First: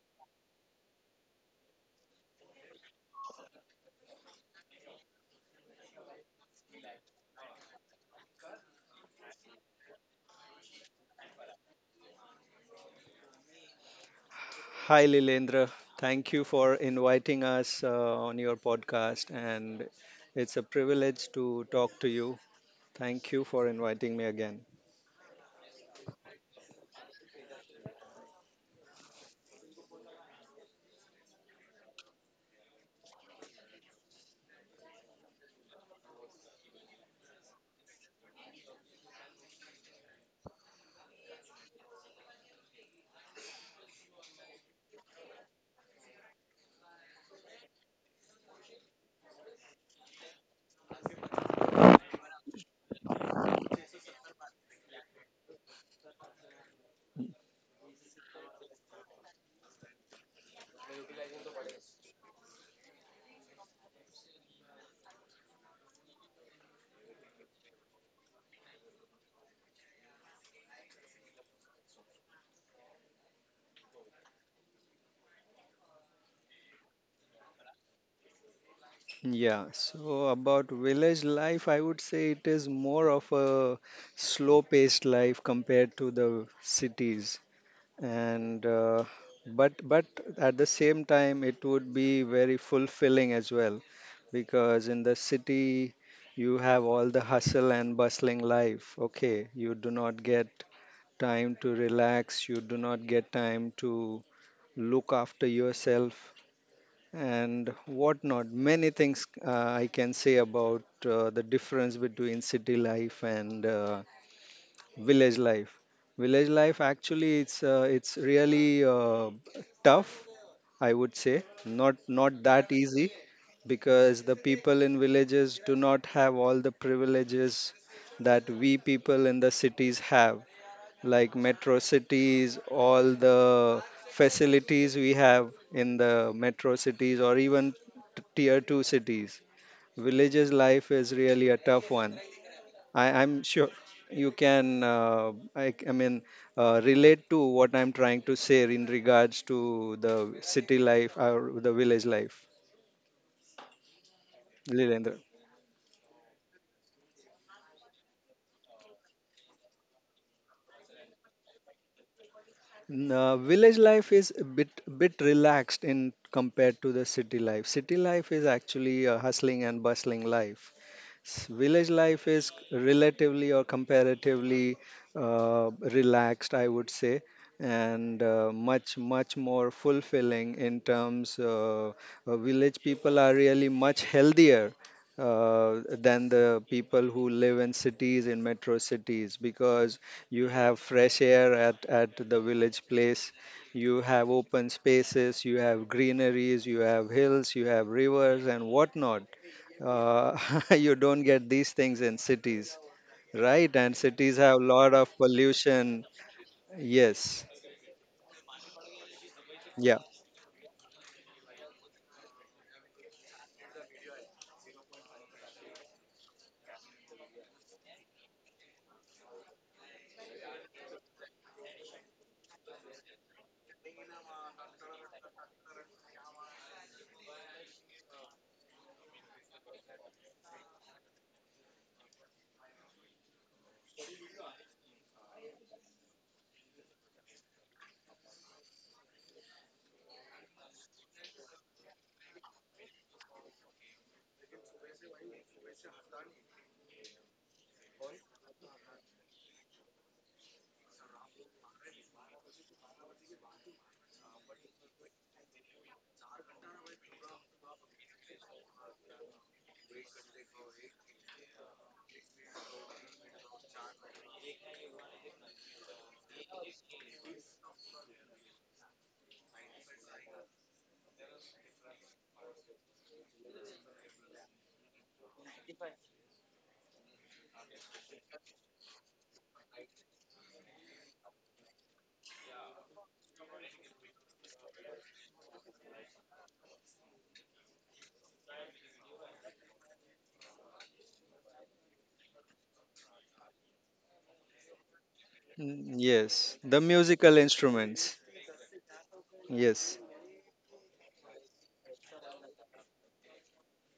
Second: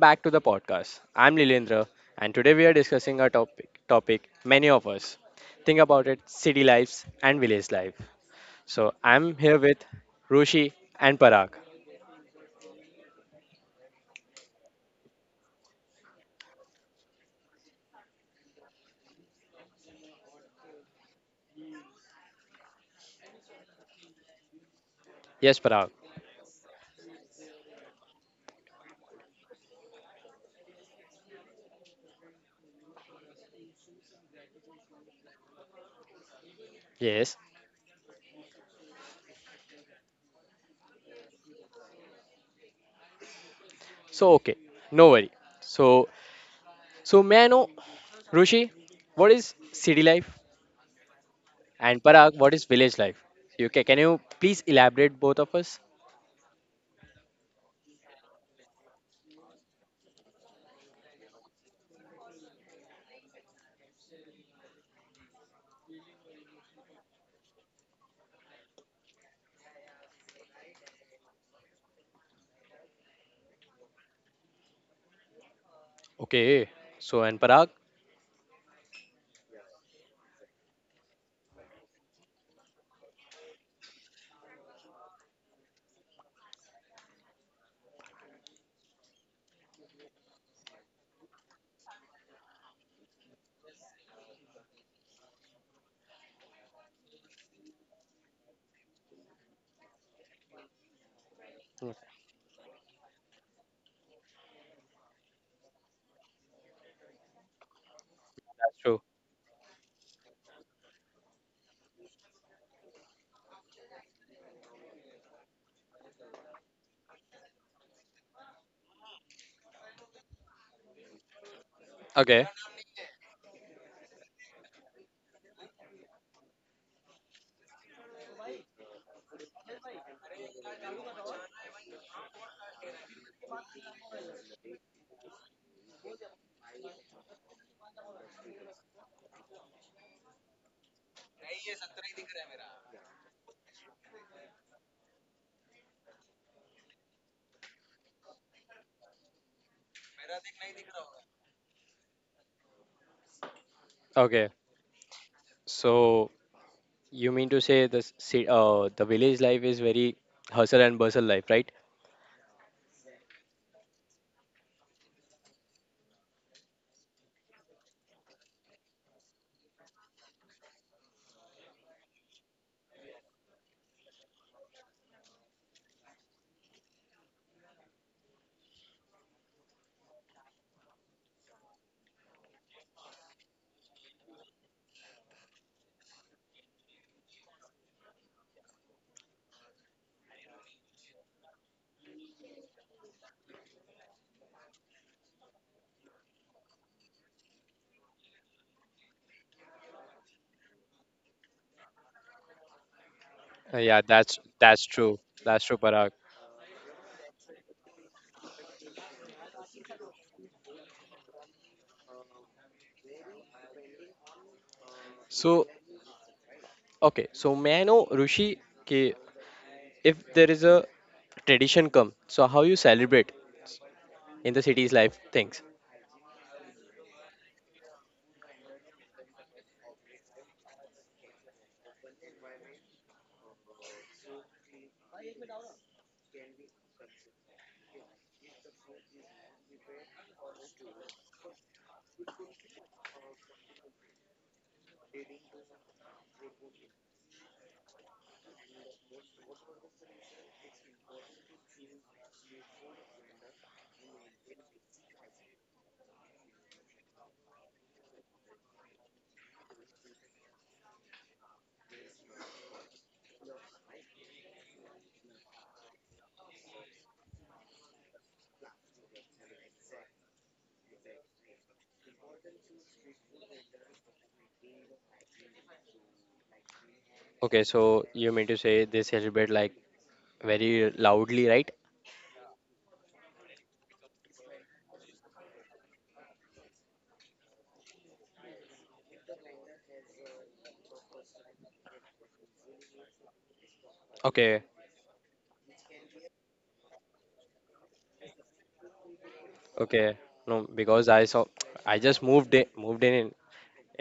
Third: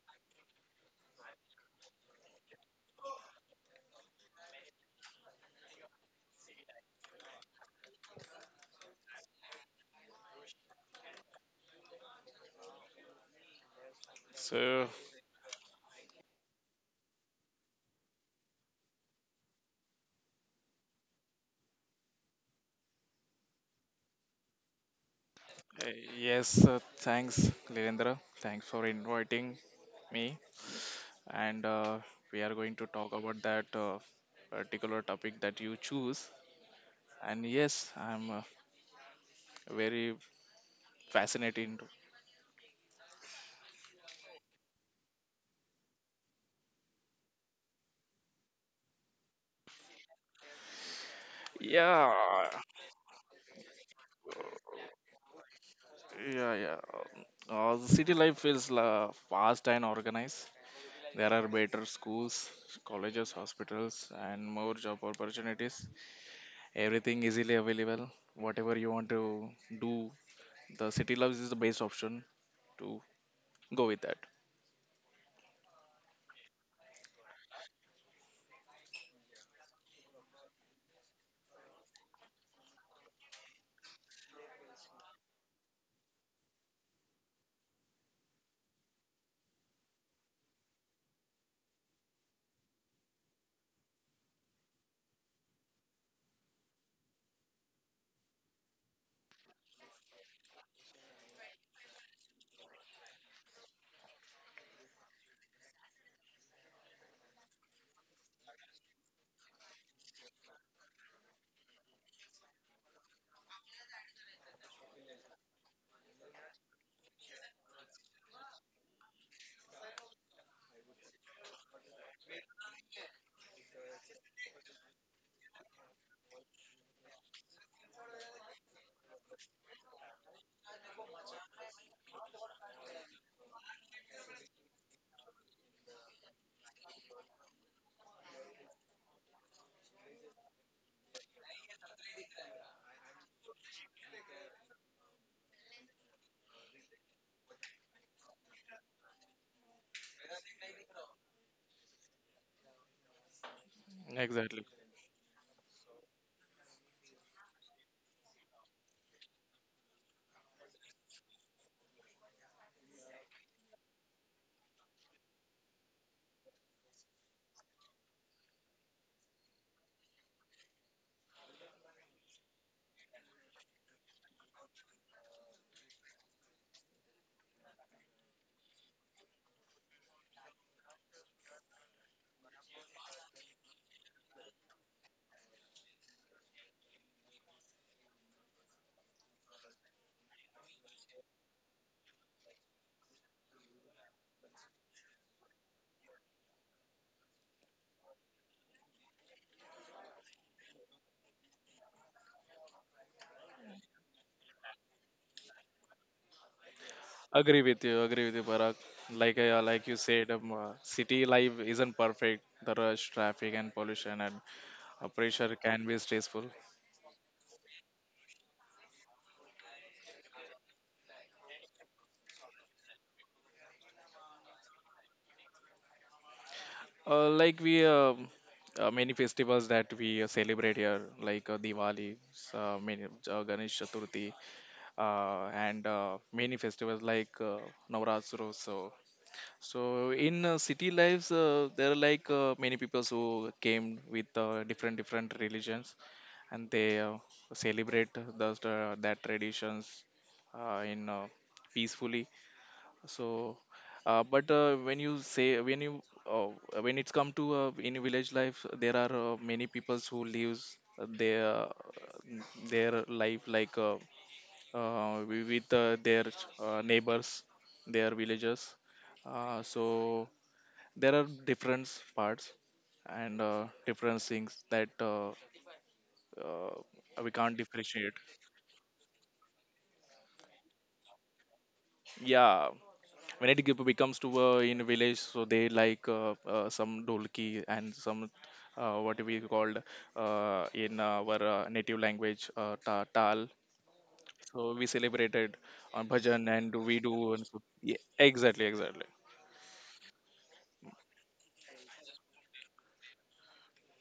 back to the podcast. I'm Lilendra, and today we are discussing a topic many of us think about it, city lives and village life. So, I'm here with Rushi and Parag. So, Hi, Lilendra. Thank you for inviting us on your podcast, and it's a privilege to talk to you. Thank you for inviting me again. Yes, Parag. uh, yes, thanks, Lirendra. Thanks for inviting me. And we are going to talk about that particular topic that you choose. Yes. And yes, I'm very fascinated. So, okay. No worry. So, so, may I know, Rushi, what is city life, and Yeah, Parag, what is village life? Can you please elaborate both of us? yeah, yeah. The city life feels la fast and organized. There are better schools, colleges, hospitals, and more job opportunities. Everything easily available. Whatever you want to do, the city loves is the best option to go with that. Okay. So, and Parag? Yeah, so about village life, I would say it is more of a slow-paced life compared to the cities, and but at the same time, it would be very fulfilling as well because in the city you have all the hustle and bustling life. Okay, you do not get time to relax, you do not get time to look after yourself and whatnot. That's Many true. things I can say about the difference between city life and village life. Village life actually it's really tough, I would say. Not Okay. not that easy because the people in villages do not have all the privileges that we people in the cities have, like metro cities, all the facilities we have in the metro cities or even tier 2 cities. Villages life is really a tough one. I'm sure you can, relate to what I'm trying to say in regards to the city life or the village life. Okay. Exactly. Lilendra. So, you mean to say the the village life is very hustle and bustle life, right? No, village life is a bit relaxed in compared to the city life. City life is actually a hustling and bustling life. Village life is relatively or comparatively relaxed, I would say, and much more fulfilling in terms. Village people are really much healthier than the people who live in cities in metro cities because you have fresh air at the village place. You have open spaces, you have greeneries, you have hills, you have rivers, and whatnot. Uh, you don't get these things in cities, Uh, right? yeah, And that's cities have a that's lot true. of That's true, Parag. pollution. Yes. Agree with you, Parag. Like you Yeah. said, city life isn't perfect. The rush traffic and pollution and pressure So, can be stressful. okay. So may I know, Rushi, ki if there is a tradition come, so how you celebrate in the city's life things? Like we Many festivals that we celebrate here, like Diwali, s- uh, many, Ganesh Chaturthi, and many festivals like Navratri. So, in city lives, there are, like, many people who came with different different religions, and they celebrate those that traditions in peacefully. So, but when you say when you uh, when it's come to, in village life, there are many people who lives their life, like, with their neighbors, their villagers. So there are different parts and different things that uh, we can't Okay, so differentiate. you mean to say they celebrate like very loudly, right? Yeah. When it becomes to, in village, so they, like, some dolki and some, what we called in our native language, tal. So Okay, we celebrated Mm, on bhajan, yes. and The we do. musical And so, yeah, instruments. exactly. Yes. okay. No, because I saw, I just moved in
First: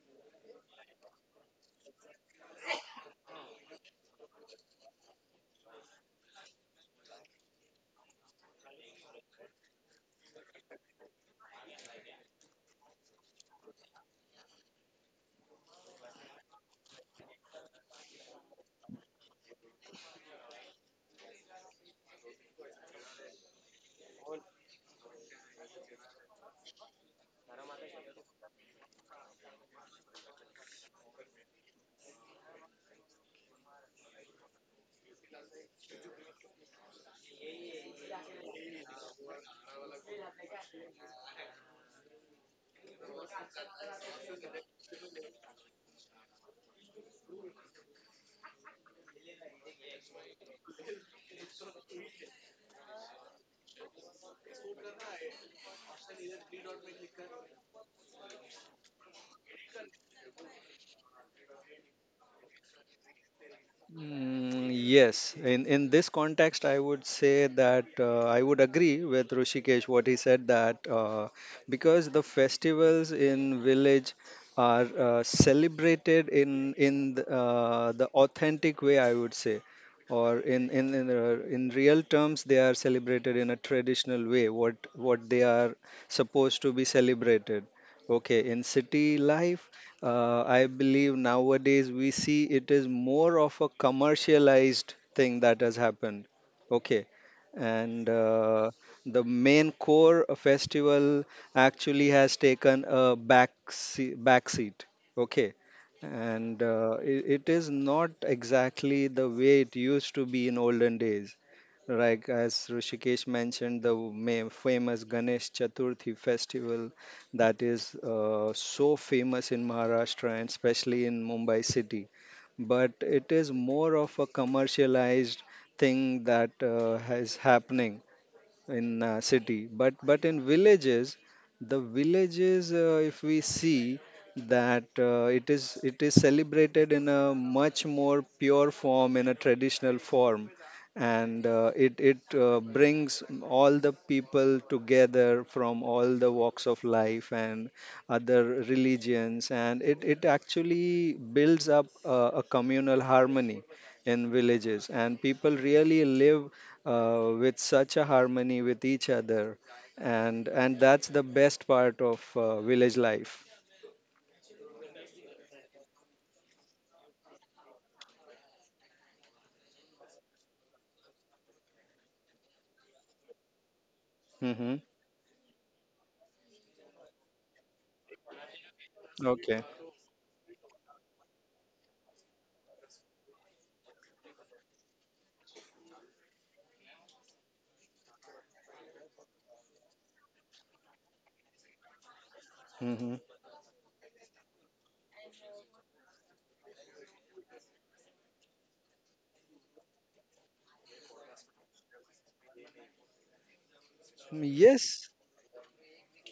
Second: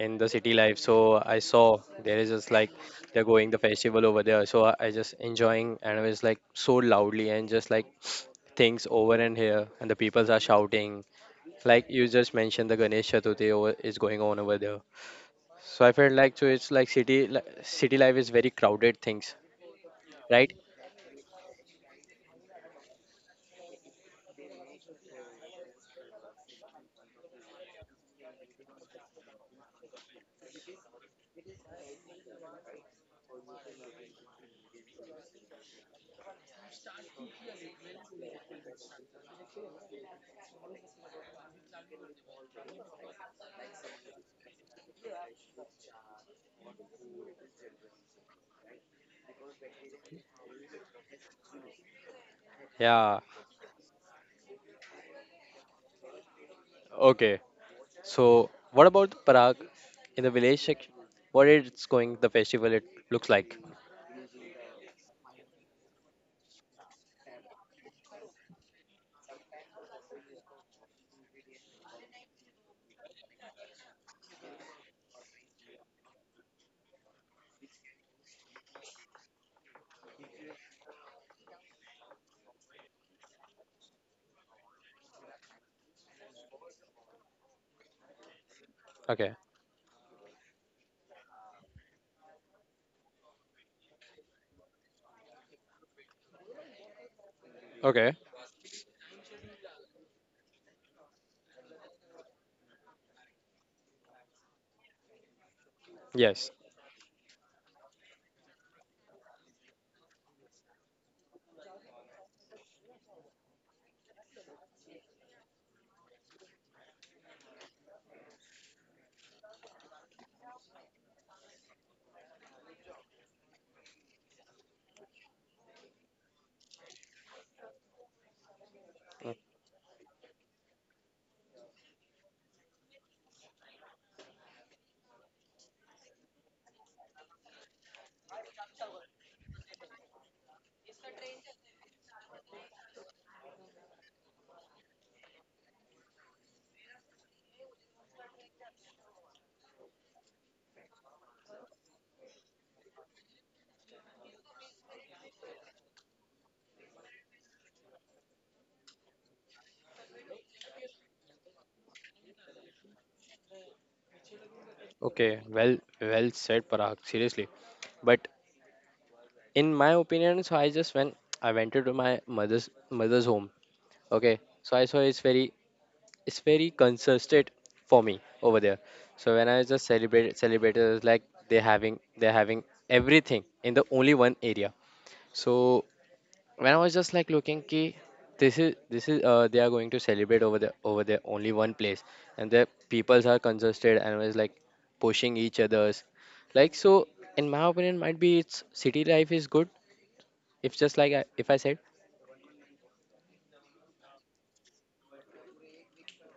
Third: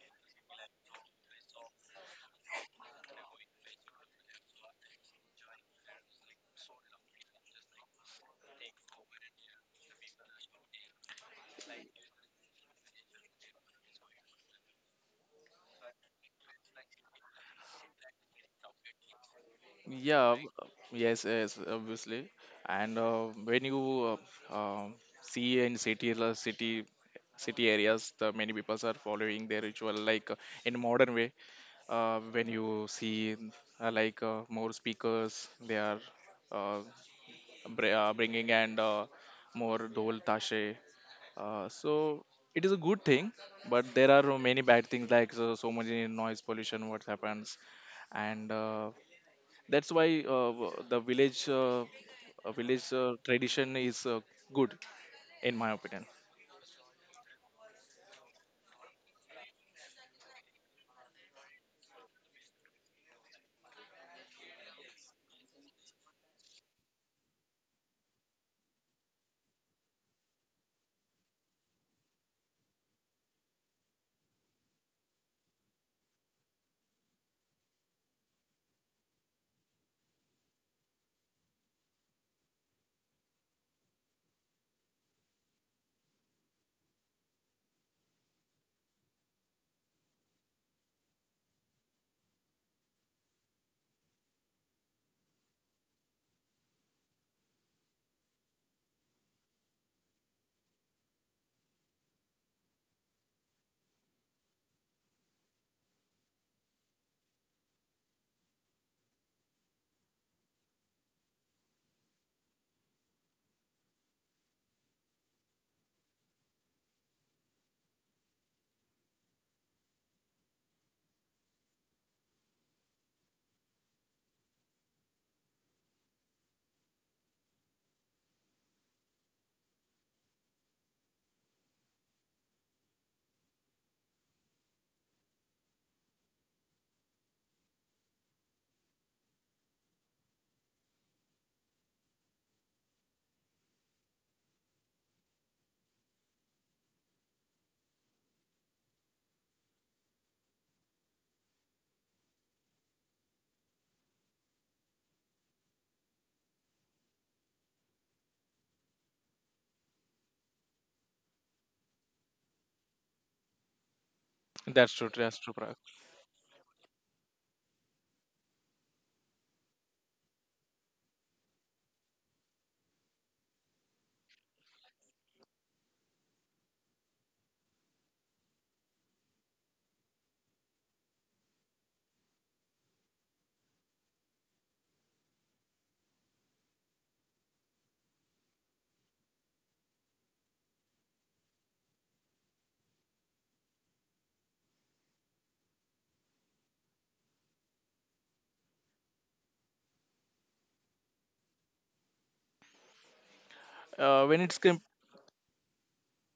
in the city life. So I saw there is just like they're going the festival over there. So I just enjoying and it was like so loudly and just like, things over and here, and the peoples are shouting. Like you just mentioned, the Ganesh Chaturthi over, is going on over there. So I felt like, so it's like city life is very crowded things, Yeah. Right? Yes, yes, obviously. And when you uh, um see in city areas, the many people are following their ritual, like, in modern way. When you see, like, more speakers, they are uh, bringing, and more dol tashe. So it is a good thing, but there are many bad things like so much noise pollution. What happens? And that's why, w- the village village Yeah. tradition is, good, in my opinion. Okay. So what about Prague in the village section? What it's going the festival it looks like? Mm, yes, in this context, I would say that I would agree with Rishikesh what he said that because the festivals in village are celebrated in the authentic way, I would say, or in real terms, they are celebrated in a traditional way. What they are supposed to be celebrated. Okay, in city Okay. life I believe nowadays we see it is more of a commercialized thing that has happened. Okay. Okay. And the main core festival actually has taken a back seat, back seat. Okay. Yes. And it is not exactly the way it used to be in olden days. Like as Rishikesh mentioned, the famous Ganesh Chaturthi festival that is so famous in Maharashtra and especially in Mumbai city. But it is more of a commercialized thing that is happening in city but in villages the villages if we see that it is celebrated in a much more pure form in a traditional form and it it brings all the people together from all the walks of life and other religions and it actually builds up a communal harmony in villages and people really live with such a harmony with each other, and that's the best part of village life. That's true, that's Okay, true, Parag. well, well said, Parag. Seriously, but in my opinion, so I just when I went to my mother's home. Okay, so Hmm. I saw it's very, it's very consistent for me over there. So when I Okay. just celebrated, it's like they're having everything in the only one area. So when I was just like looking ki, this is they are going to celebrate over there, only one place, and the Hmm. peoples are congested and was like pushing each others, like so, in my opinion might be it's city life is good if just like I, if I said, uh, when it's come Yes.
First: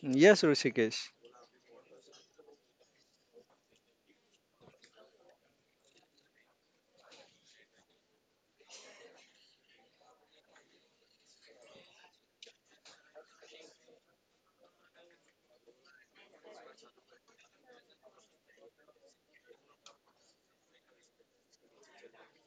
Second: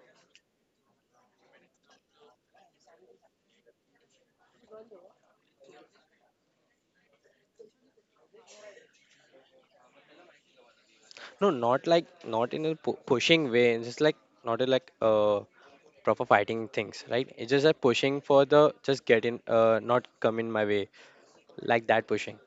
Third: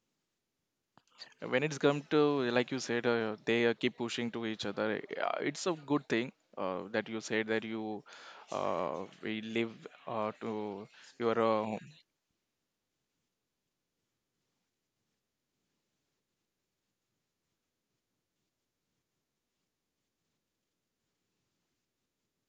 Yes, Rishikesh. when it's come to, like you said, they keep pushing to each other, it's a good thing that you said that you, we live to your no, not like not in a pushing way, it's just like not a like proper fighting things, right? It's just a pushing for the just get in, not come in my way, like that pushing.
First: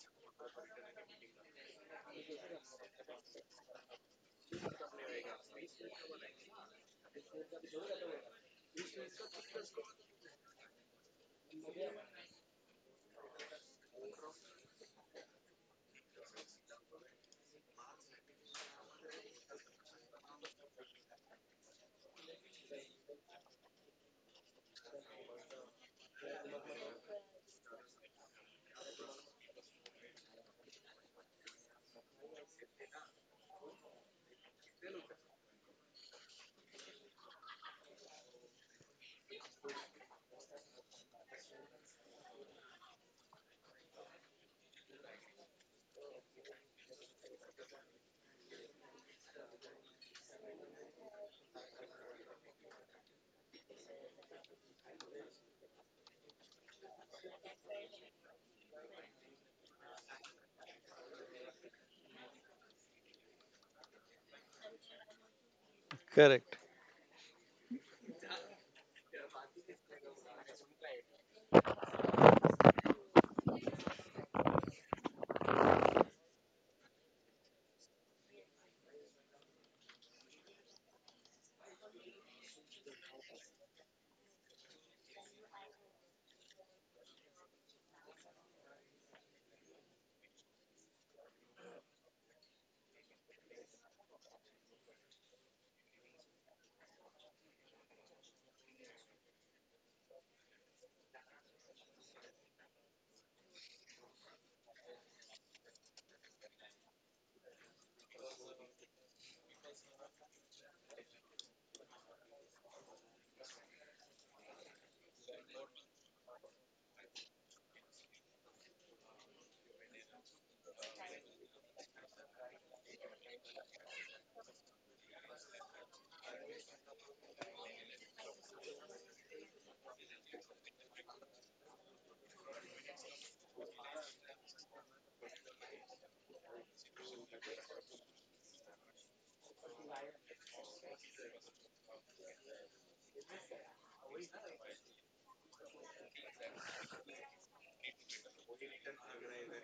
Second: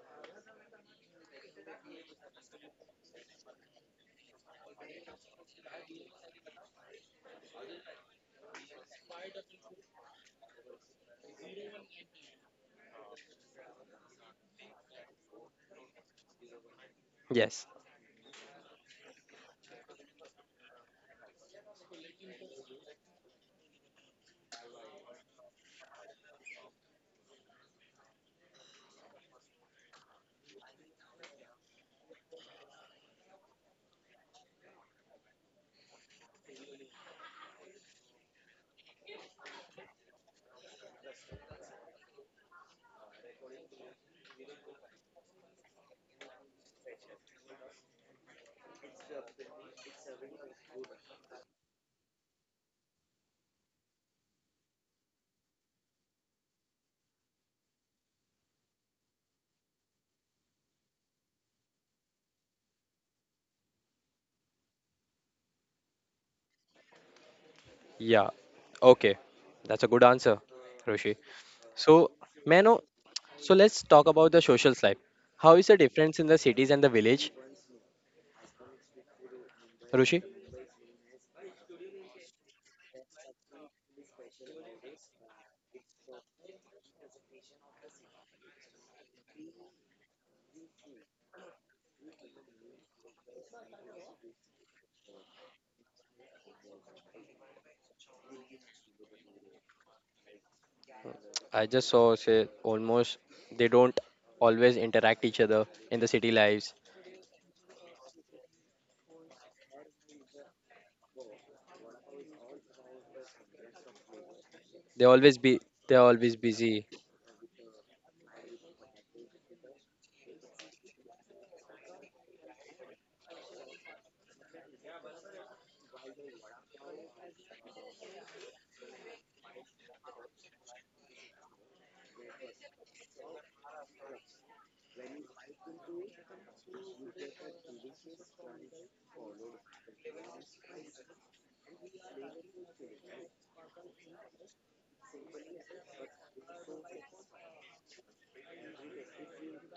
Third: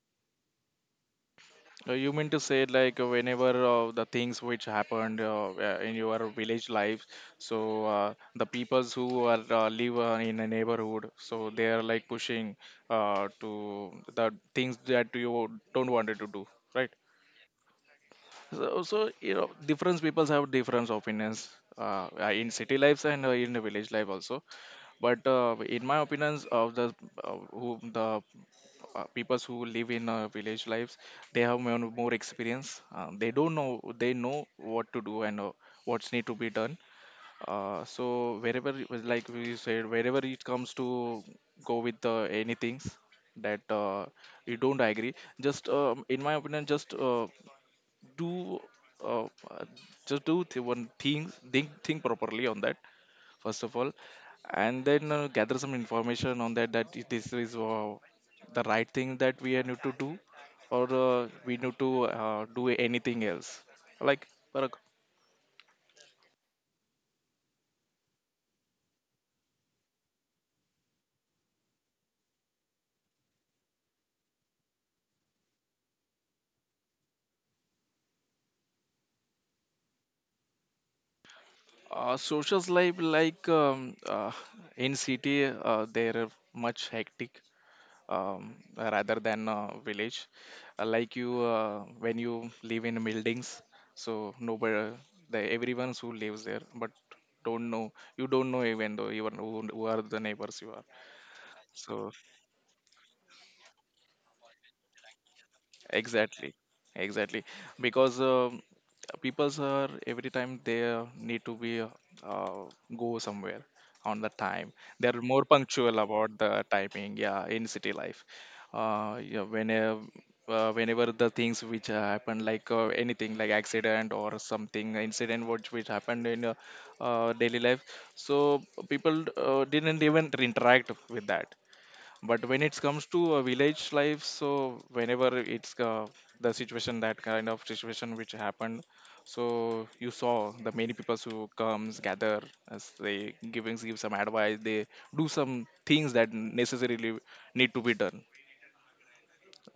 You mean to say, like, whenever the things which happened, in your village life, so the peoples who are live in a neighborhood, so they are, like, pushing to the things that you don't wanted to do, right? Yes. So, you know, different peoples have different opinions, in city lives, and in the village life also, but in my opinions of the, who the peoples who live in village lives, they have more experience. They don't know they know what to do and what's need to be done. So wherever it was, like we said, wherever it comes to go with, anything that you don't agree, just, in my opinion, just do uh, uh, just do th- one things think properly on that first of all, and then gather some information on that this is the right thing that we need to do, or we need to do anything else. Like for a Correct. Yeah, okay, that's a good answer, Roshi. So, Mano, so let's talk about the social life. How is the difference in the cities and the village, Rushi? Social life, like, in city, they're much hectic, rather than village. Like when you live in buildings, so nobody, the everyone's who lives there, but don't know. You don't know even though, even who are the neighbors you are. I just So, saw say almost they don't always interact each other in the city exactly, lives. exactly, because people's are every time they need to be, uh, go somewhere on the time. They They are always more be, punctual they're about always the busy. timing, yeah, in city life. Yeah, whenever the things which happen, like anything like accident or something, incident which happened in daily life, so people didn't even interact with that. But when it comes to village life, so whenever it's the situation that kind of situation which happened, so you saw the many people who comes gather, as they giving give some advice, they do some things that necessarily need to be done,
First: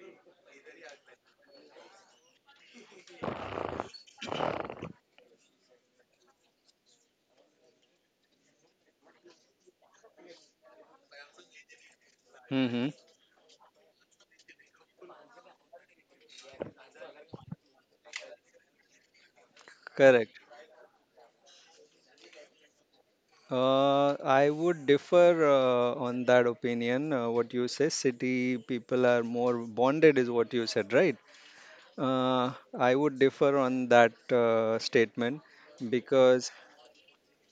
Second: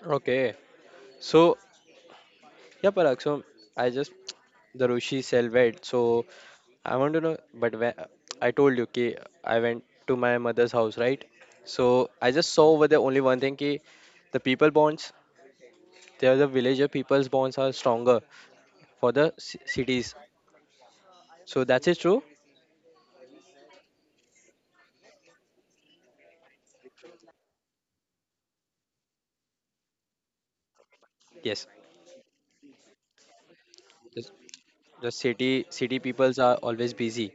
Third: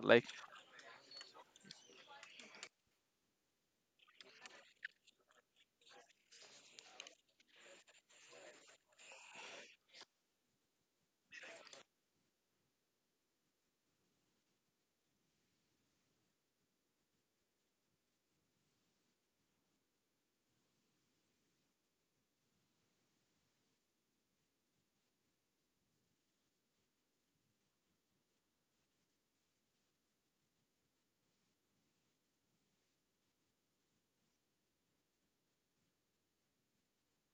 like. Okay. So yeah, Parag. So I just the Rushi cell wed. So I want to know. But when, I told you ki I went to my mother's house, right? So I just saw over Hmm. there only one thing ki the people bonds, there, the villager people's bonds are stronger for the cities. Correct. So that's it true. I would differ on that opinion. What you say, city people are more bonded, is what you said, right? Yes, I would differ on that the, the statement city city because peoples are always busy.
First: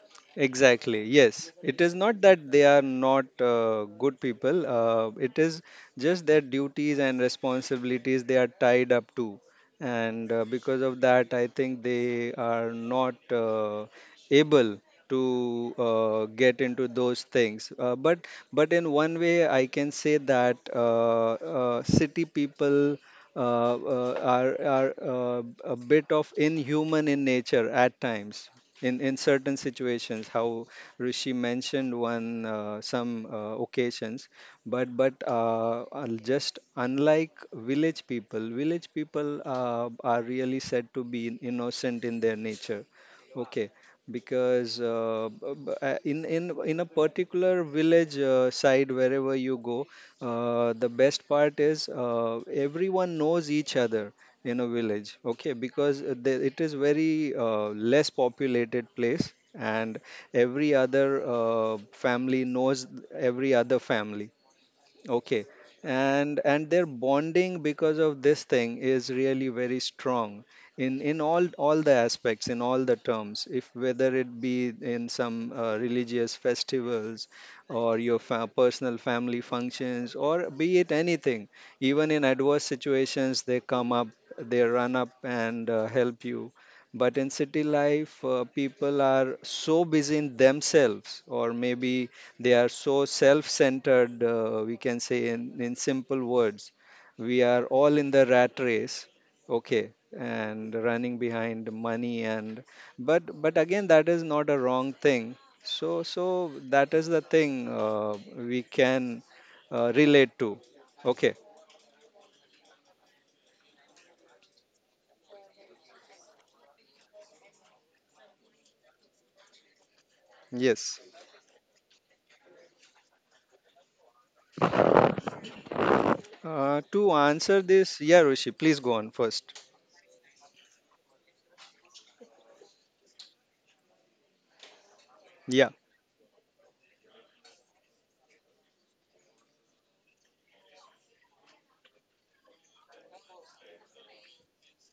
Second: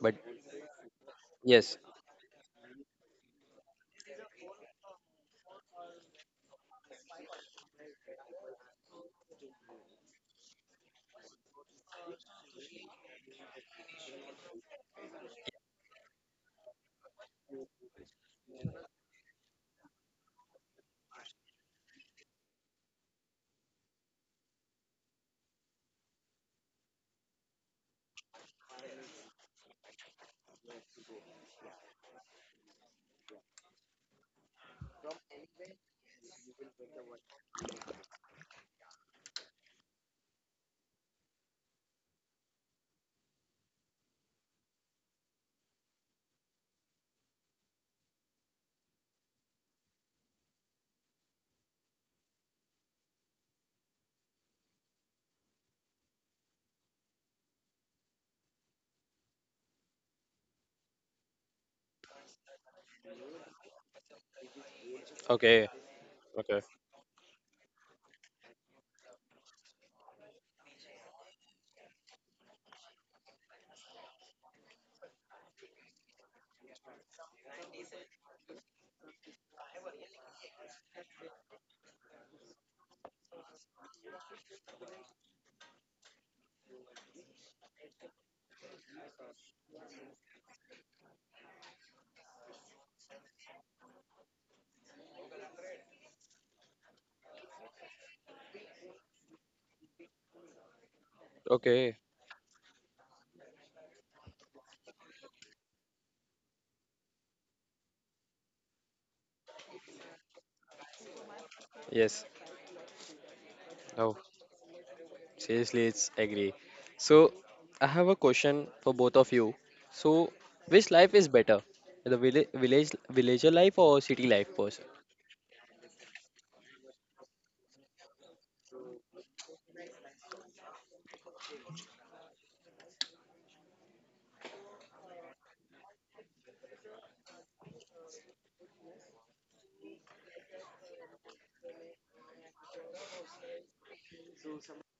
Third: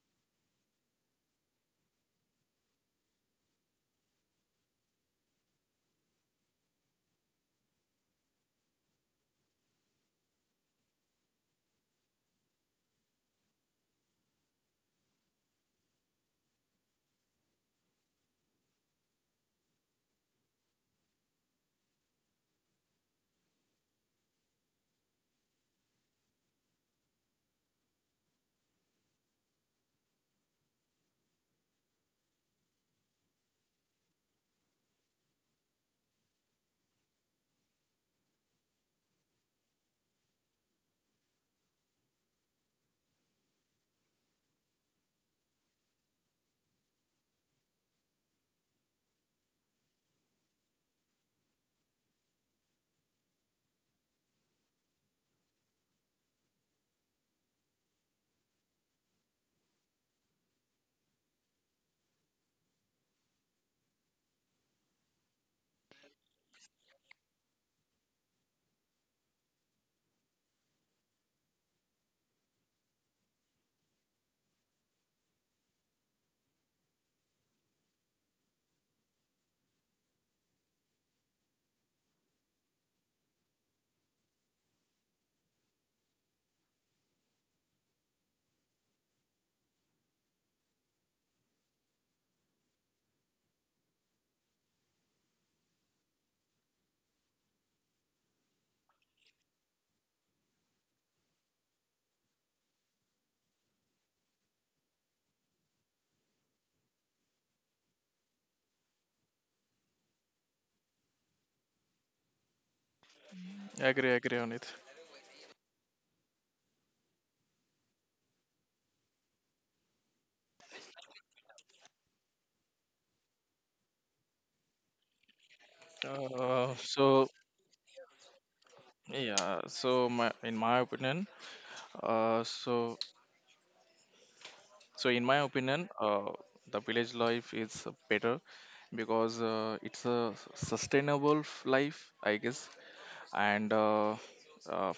But exactly. Yes. yes, It is not that they are not good people. It is just their duties and responsibilities they are tied up to and because of that I think they are not able to get into those things but in one way I can say that city people are a bit of inhuman in nature at times in certain situations how Rishi mentioned one some occasions but just unlike village people, village people are really said to be innocent in their nature. Okay, because in a particular village side wherever you go, the best part is, everyone knows each other in a village. Okay, because it is very less populated place, and every other family knows every other family. Okay. okay, okay, And their bonding because of this thing is really very strong in all the aspects in all the terms, if whether it be in some religious festivals or your personal family functions or be it anything, even in adverse situations they come up, they run up and help you. But in city life, people are so busy in themselves, or maybe they are so self centered, we can say in simple words. We are all in the rat race, okay, and running behind okay. money and but again that is not a wrong thing. So that is the thing we can relate to. Okay, Yes. Agree, Oh, agree on it. seriously, it's agree. So I have a question for both of you. So which yes. life is better, the village villager life or city life person? To So answer this, yeah, Rishi, please go on first. yeah so my uh, so in my Yeah, opinion, the village life is better, because it's a sustainable life, I guess, and uh,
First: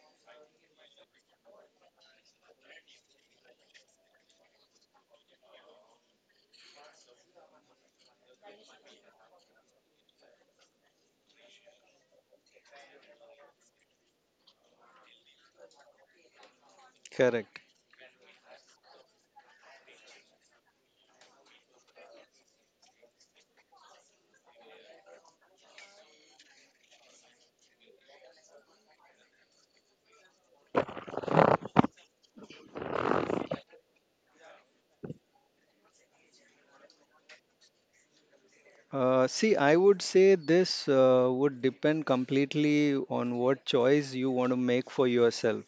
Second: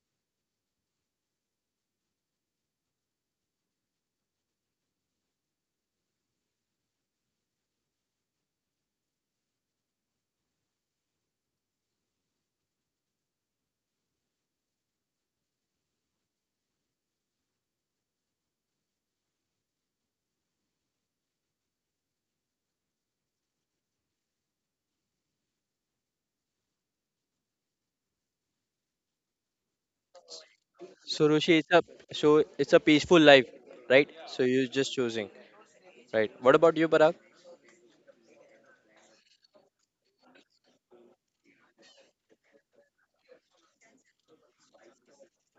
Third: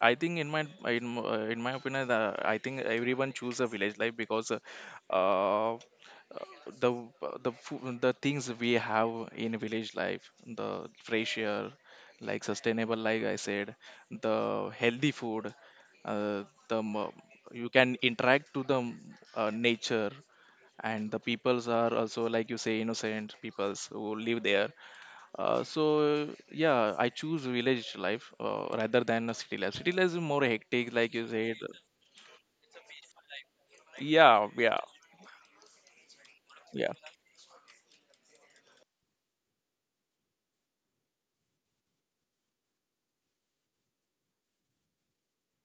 I think in my in, m- in my opinion, I think everyone choose a village life, because uh, the the things we have in village life, the fresh air, like sustainable, like I said, the healthy food, uh, the m- correct. you can interact to the nature, and the peoples are also, like you say, innocent peoples who live there. So, yeah, I choose village life, rather than a city life. City life is more hectic, like you So said. Rushi, it's a, so it's a peaceful life, right? Yeah, So you're yeah, just choosing, right? What about yeah. you, Parag? See, I would say this would depend completely on what choice you want to make for yourself.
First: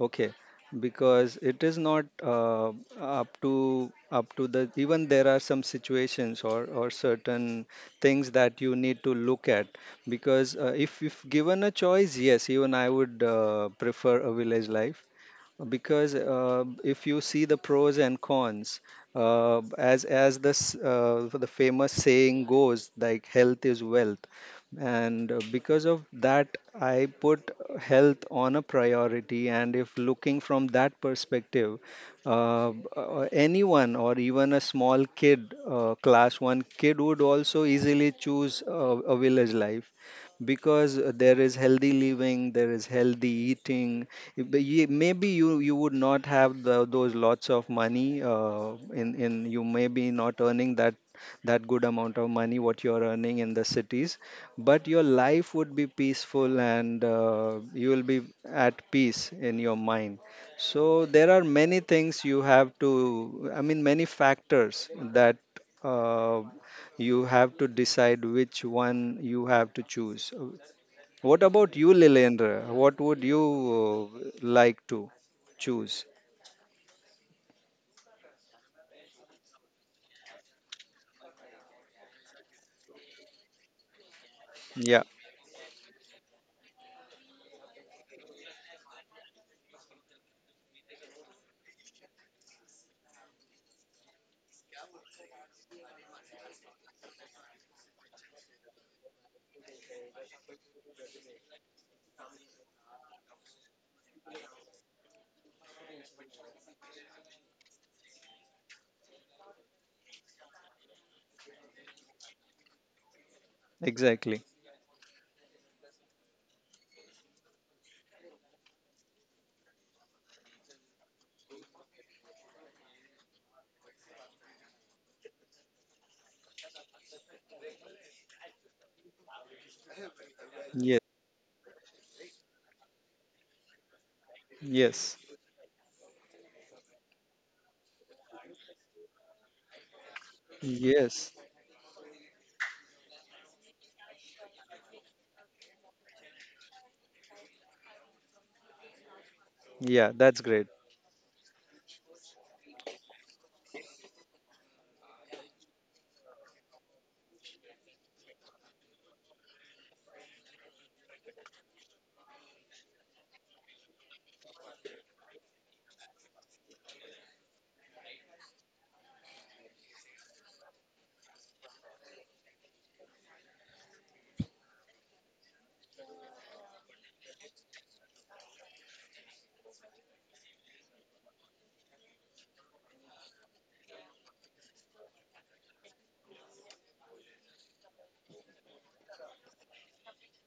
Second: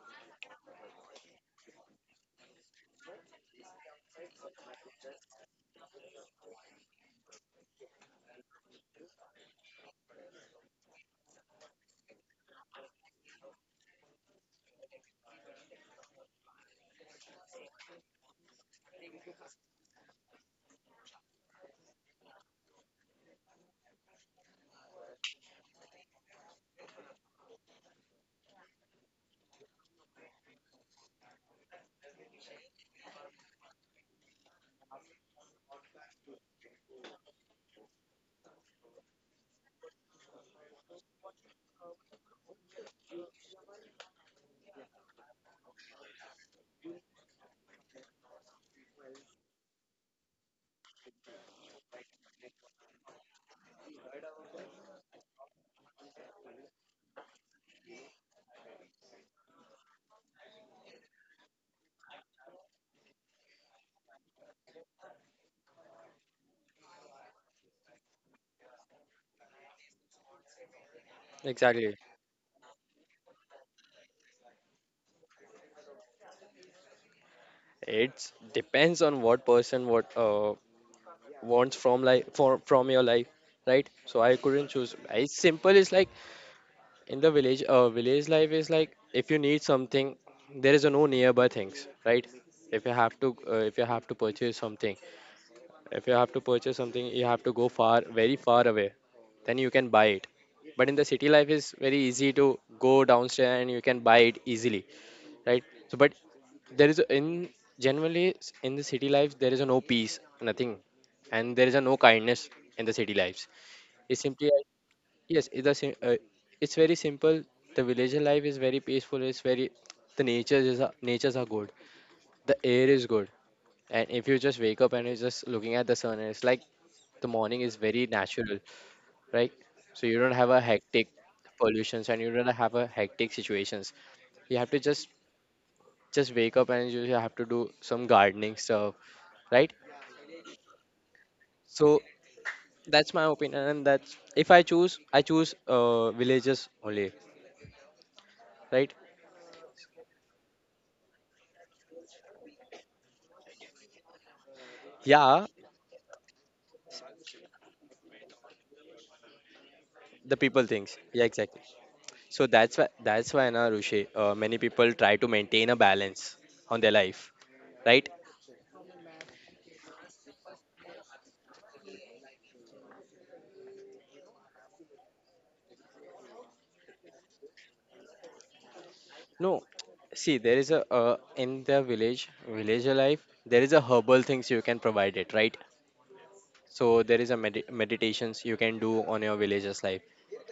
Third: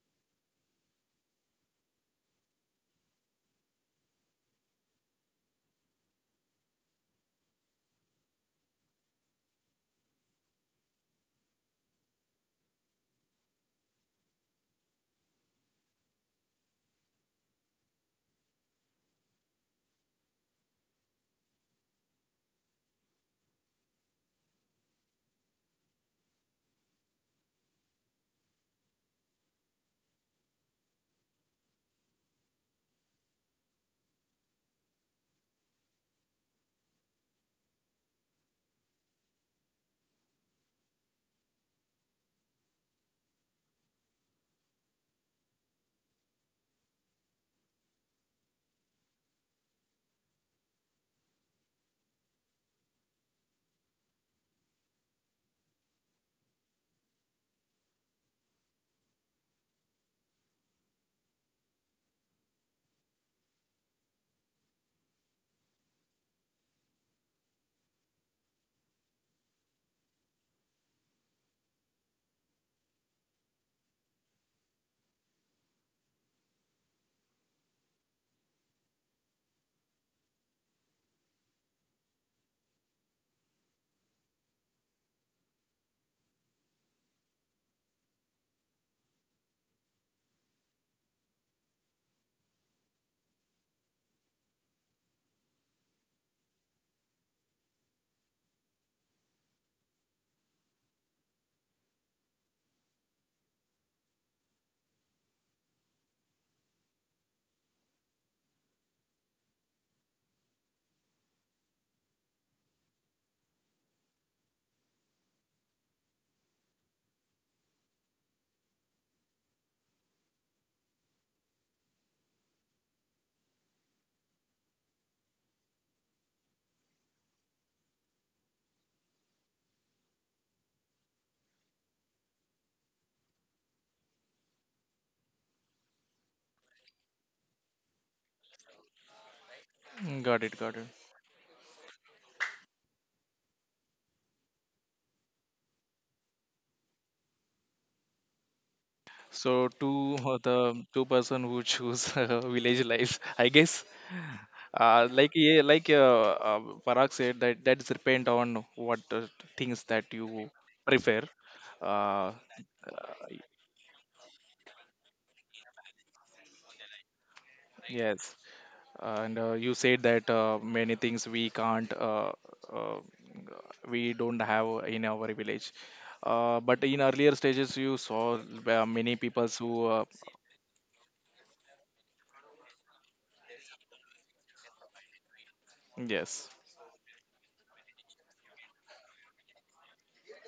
Okay, because it is not up to up to the even there are some situations or certain things that you need to look at because if given a choice, yes, even I would prefer a village life because if you see the pros and cons as this the famous saying goes like health is wealth and because of that I put health on a priority, and if looking from that perspective, uh, anyone or even a small kid, class 1 kid would also easily choose a village life because there is healthy living, there is healthy eating. But maybe you you would not have the, those lots of money in you may be not earning that that good amount of money what you're earning in the cities, but your life would be peaceful and you will be at peace in your mind. So there are many things you have to I mean many factors that uh, you have to decide which one you have to choose. What about you, Exactly. Lilendra? What would you like to choose? It depends on what person what wants from life for from your life, right? So I couldn't choose. Yeah, It's simple. It's like in the village. Village life is like if you need something, there is a no nearby things, right? If you have to, if you have to purchase something, if you have to purchase something, you have to go far, very far away. Then you can buy it. But in the city life is very easy to go downstairs and you can buy it easily, right? So, but there is a- in generally s- in the city life there is a no peace, nothing, and there is a no kindness in the city lives. It's simply exactly. like, yes it's a, sim- it's very simple. The villager life is very peaceful, it's very, the nature is a- natures are good, the air is good, and if you just wake up and you're just looking at the sun, and it's like the morning is very natural, right? So you don't have a Yes, hectic pollutions, and you don't have a hectic situations. You have to just yes, just wake up and you have to do some gardening stuff, right? Mm. Got it, got it. yes. So that's my opinion, and that's if I choose, I choose villages only, right? So Yeah, two that's great. the two-person who choose village life, I guess. Uh, like Yeah, yeah, like uh, uh, Parag said, that that's depend on what things that the you people things. Yeah, prefer. exactly. Uh, uh, So that's why na Rushi, many people try to maintain a balance on their life, right? yes, and you said that many things uh, we don't have in our village, but in earlier stages you saw many people No, who see, there is a in the village villager life there is a herbal things you can provide it, right? yes, So there is a meditations you can do on your villager's life,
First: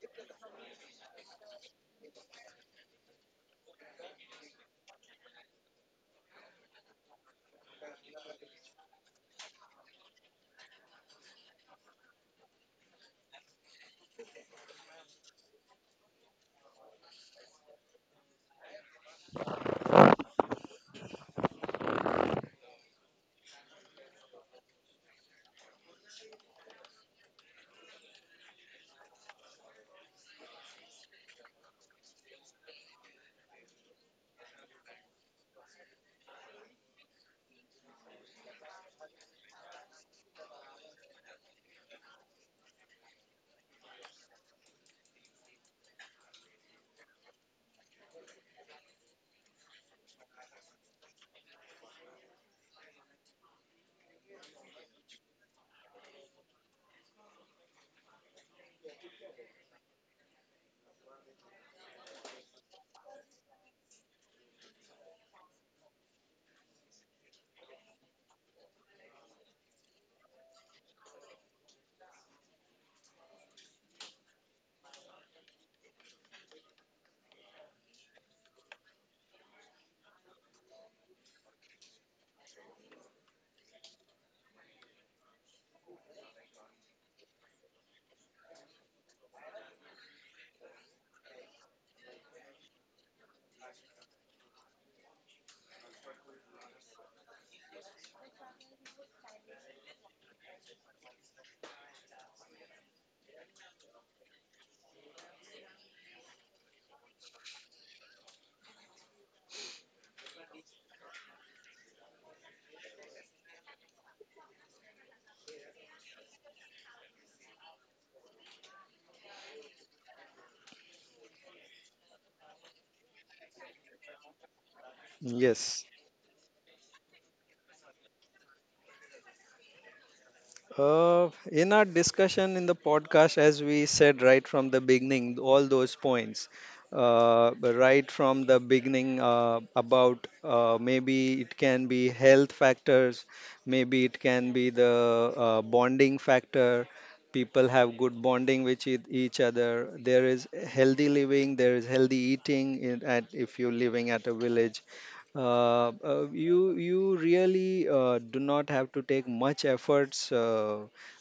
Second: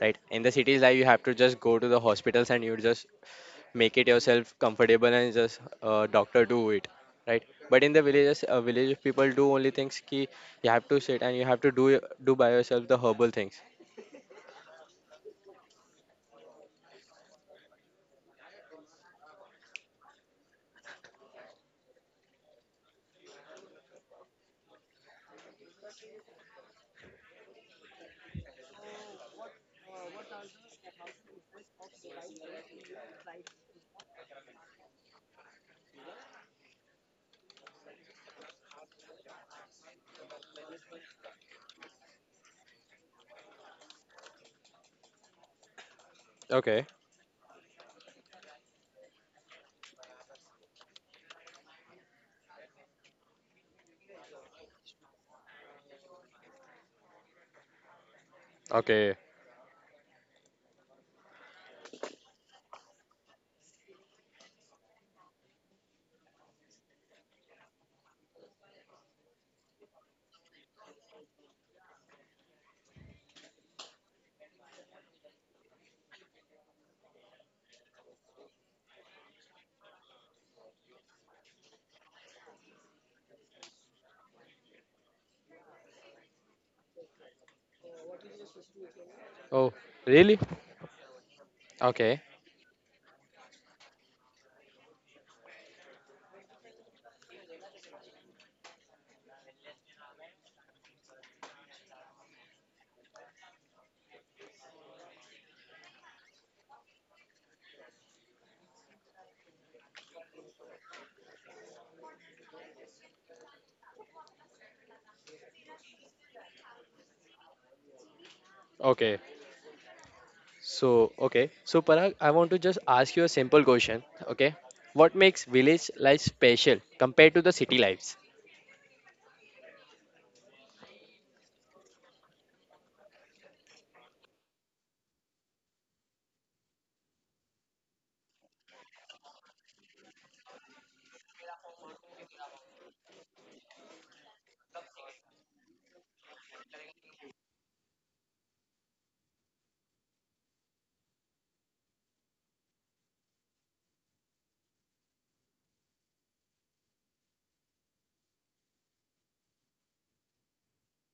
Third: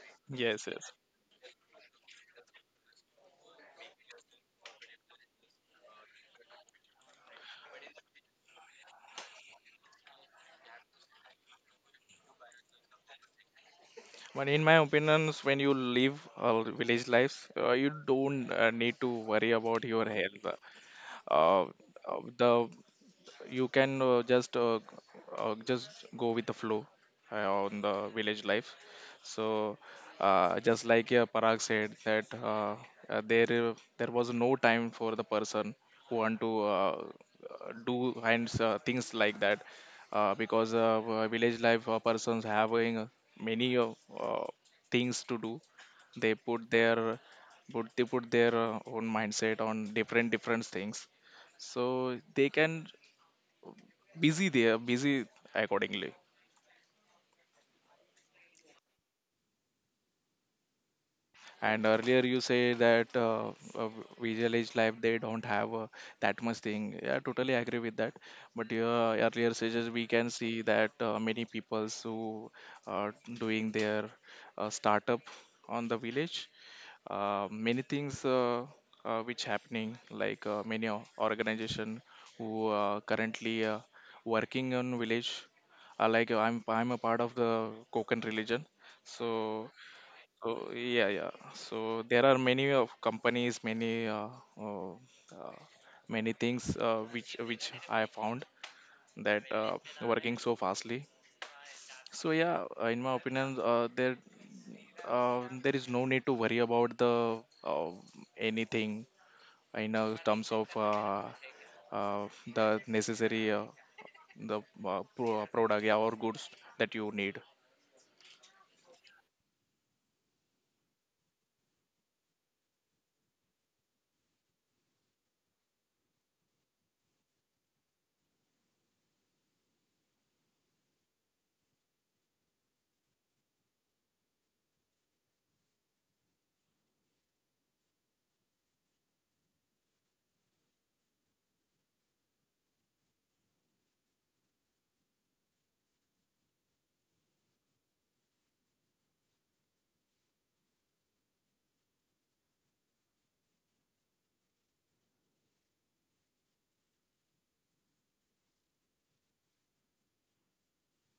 right? In the yes, city's yes, life, you have to just go to the hospitals and you just make it yourself comfortable and just doctor do it, right? But in the villages village people do only things ki you have to sit and you have to do do by yourself the herbal things. but in my opinions, when you live village lives, you don't need to worry about your health. Uh, the You can just go with the flow, on the village life. So just like Parag said that, there was no time for the person who want to uh, do, and things like that, because village life persons having many, uh, things to do. they put Okay. their they put their own mindset on different different things, so they can busy, there busy accordingly. Okay. And earlier, you say that, village life they don't have that much thing, yeah, totally agree with that, but earlier stages we can see that many people who are doing their startup on the village, many things, which happening, like many organization who currently working on village, like, I'm a part of the Kokan religion, so. Oh, really? So, yeah, so Okay. there are many of companies, many, uh, uh, many things, which I found that working so fastly. So, yeah, in my opinion, there is no need to worry about the uh, anything, in terms of uh, the necessary, the product, yeah, or goods that you need. Okay. So, okay. So, Parag, I want to just ask you a simple question. Okay. What makes village Yes. life special compared to the city lives? In our discussion in the podcast, as we said right from the beginning, all those points, right from the beginning about maybe it can be health factors, maybe it can be the bonding factor. People have good bonding with each other. There is healthy living, there is healthy eating. In, at, if you're living at a village, you you really do not have to take much efforts uh,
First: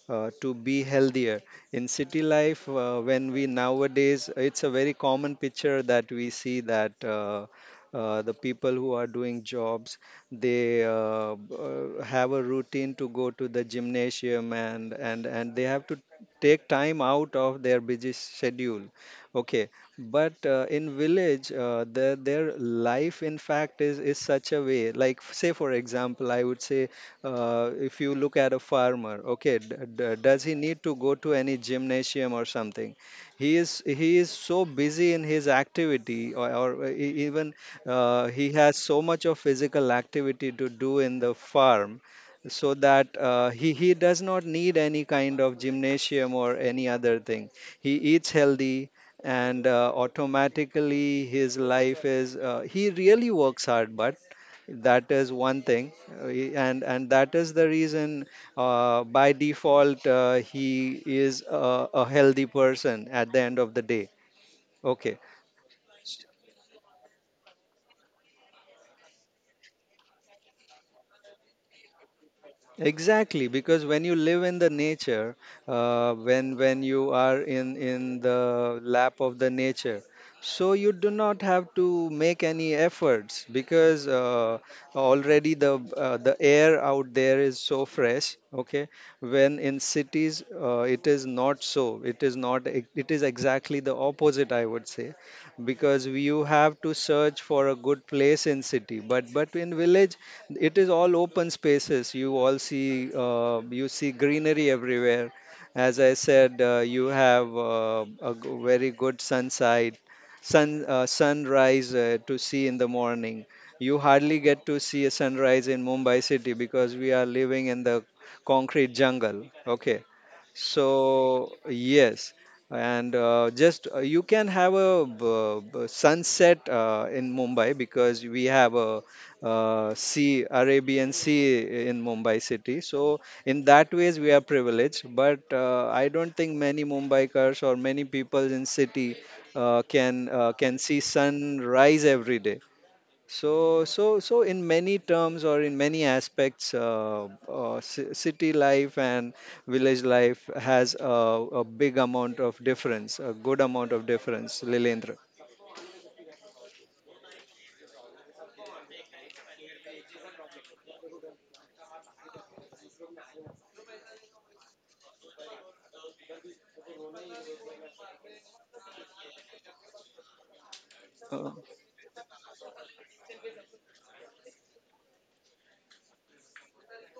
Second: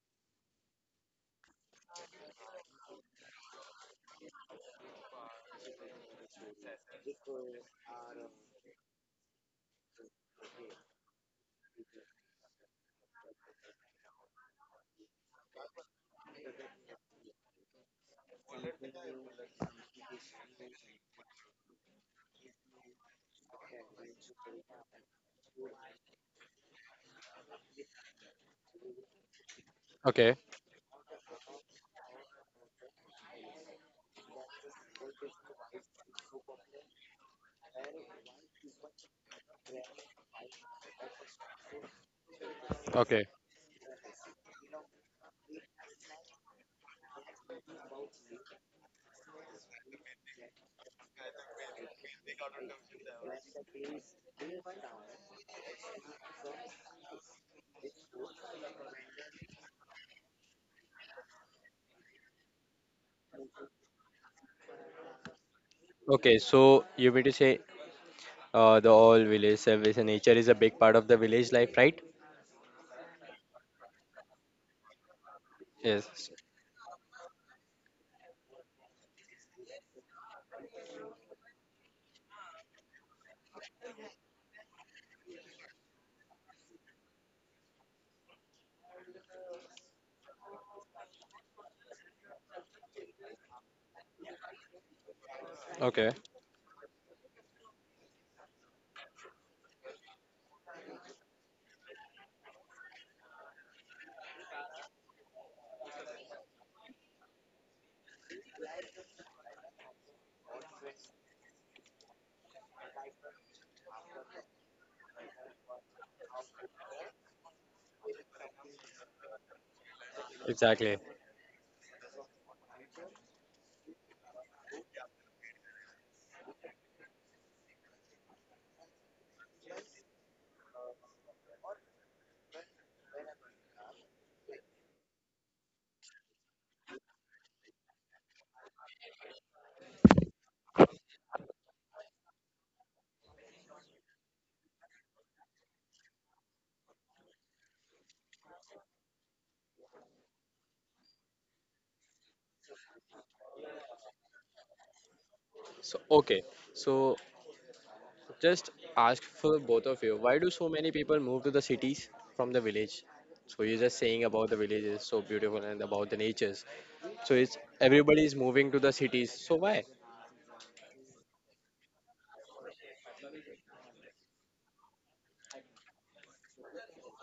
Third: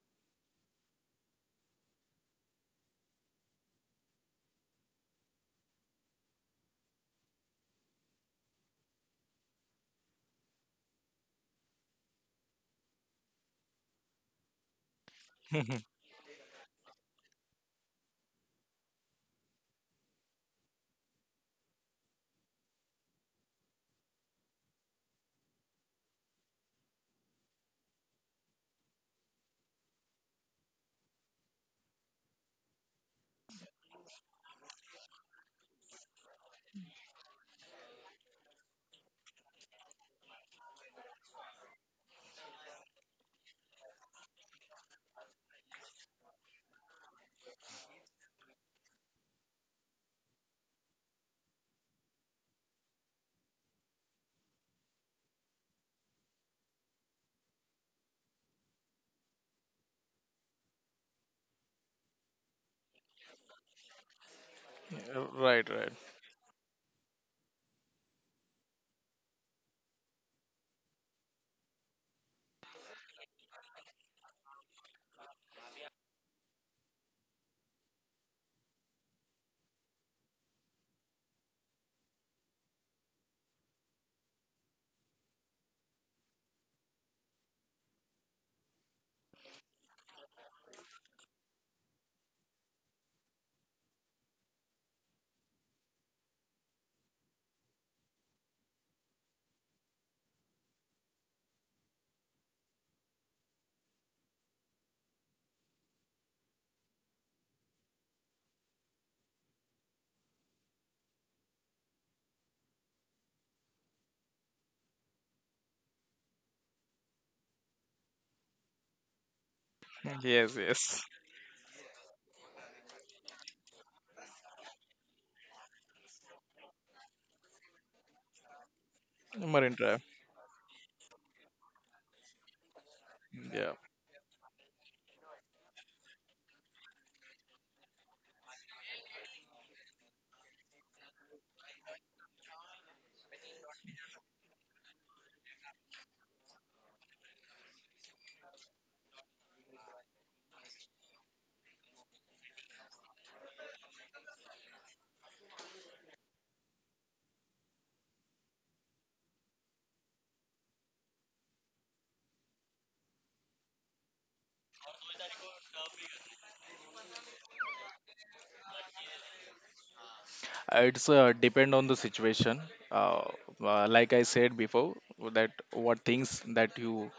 uh, to be healthier. In city life when we nowadays it's a very common picture that we see that the people who are doing jobs, they have a routine to go to the gymnasium and they have to take time out of their busy schedule, okay, but in village their life in fact is such a way, like say for example I would say, if you look at a farmer, okay, Okay, does he need to go to any gymnasium or something? He is so busy in his activity, or even he has so much of physical activity to do in the farm, so that okay, he does not need any kind of gymnasium or any other thing. He eats healthy, and automatically his life is he really works hard, but that is one thing. And that is the reason, by default he is a healthy person at the end of the day, okay. Right, right. okay. So you mean to say the all village service and nature is a big part of the village life, right? Exactly, because when you live in the nature, uh, Yes. when when you are in the lap of the nature, so you do not have to make any efforts because already the air out there is so fresh. Okay, when in cities it is not so. It is not. It is exactly the opposite, I would say, Okay, because you have to search for a good place in city. But in village it is all open spaces, you all see, you see greenery everywhere. As I said, you have very good sunside sun sunrise to see in the morning. You hardly get to see a sunrise in Mumbai city because we are living in the concrete jungle, okay, Yes, so exactly. yes. yes. And just you can have a sunset in Mumbai because we have a Marine Drive. sea, Arabian Sea in Mumbai city. So in Yeah. that ways we are privileged, but I don't think many Mumbaikars or many people in city can see sun rise every day. So in many terms or in many aspects, city life and village life has a big amount of difference, a good amount of difference, Lilendra. So, okay. So, just ask for both of you, why do so many people move to the cities from the village? So, you're just saying about the village is so beautiful and about the natures. So, it's everybody is moving to the cities. So, why? It's Uh, depend on the situation. Uh, like I said before, that what things that you,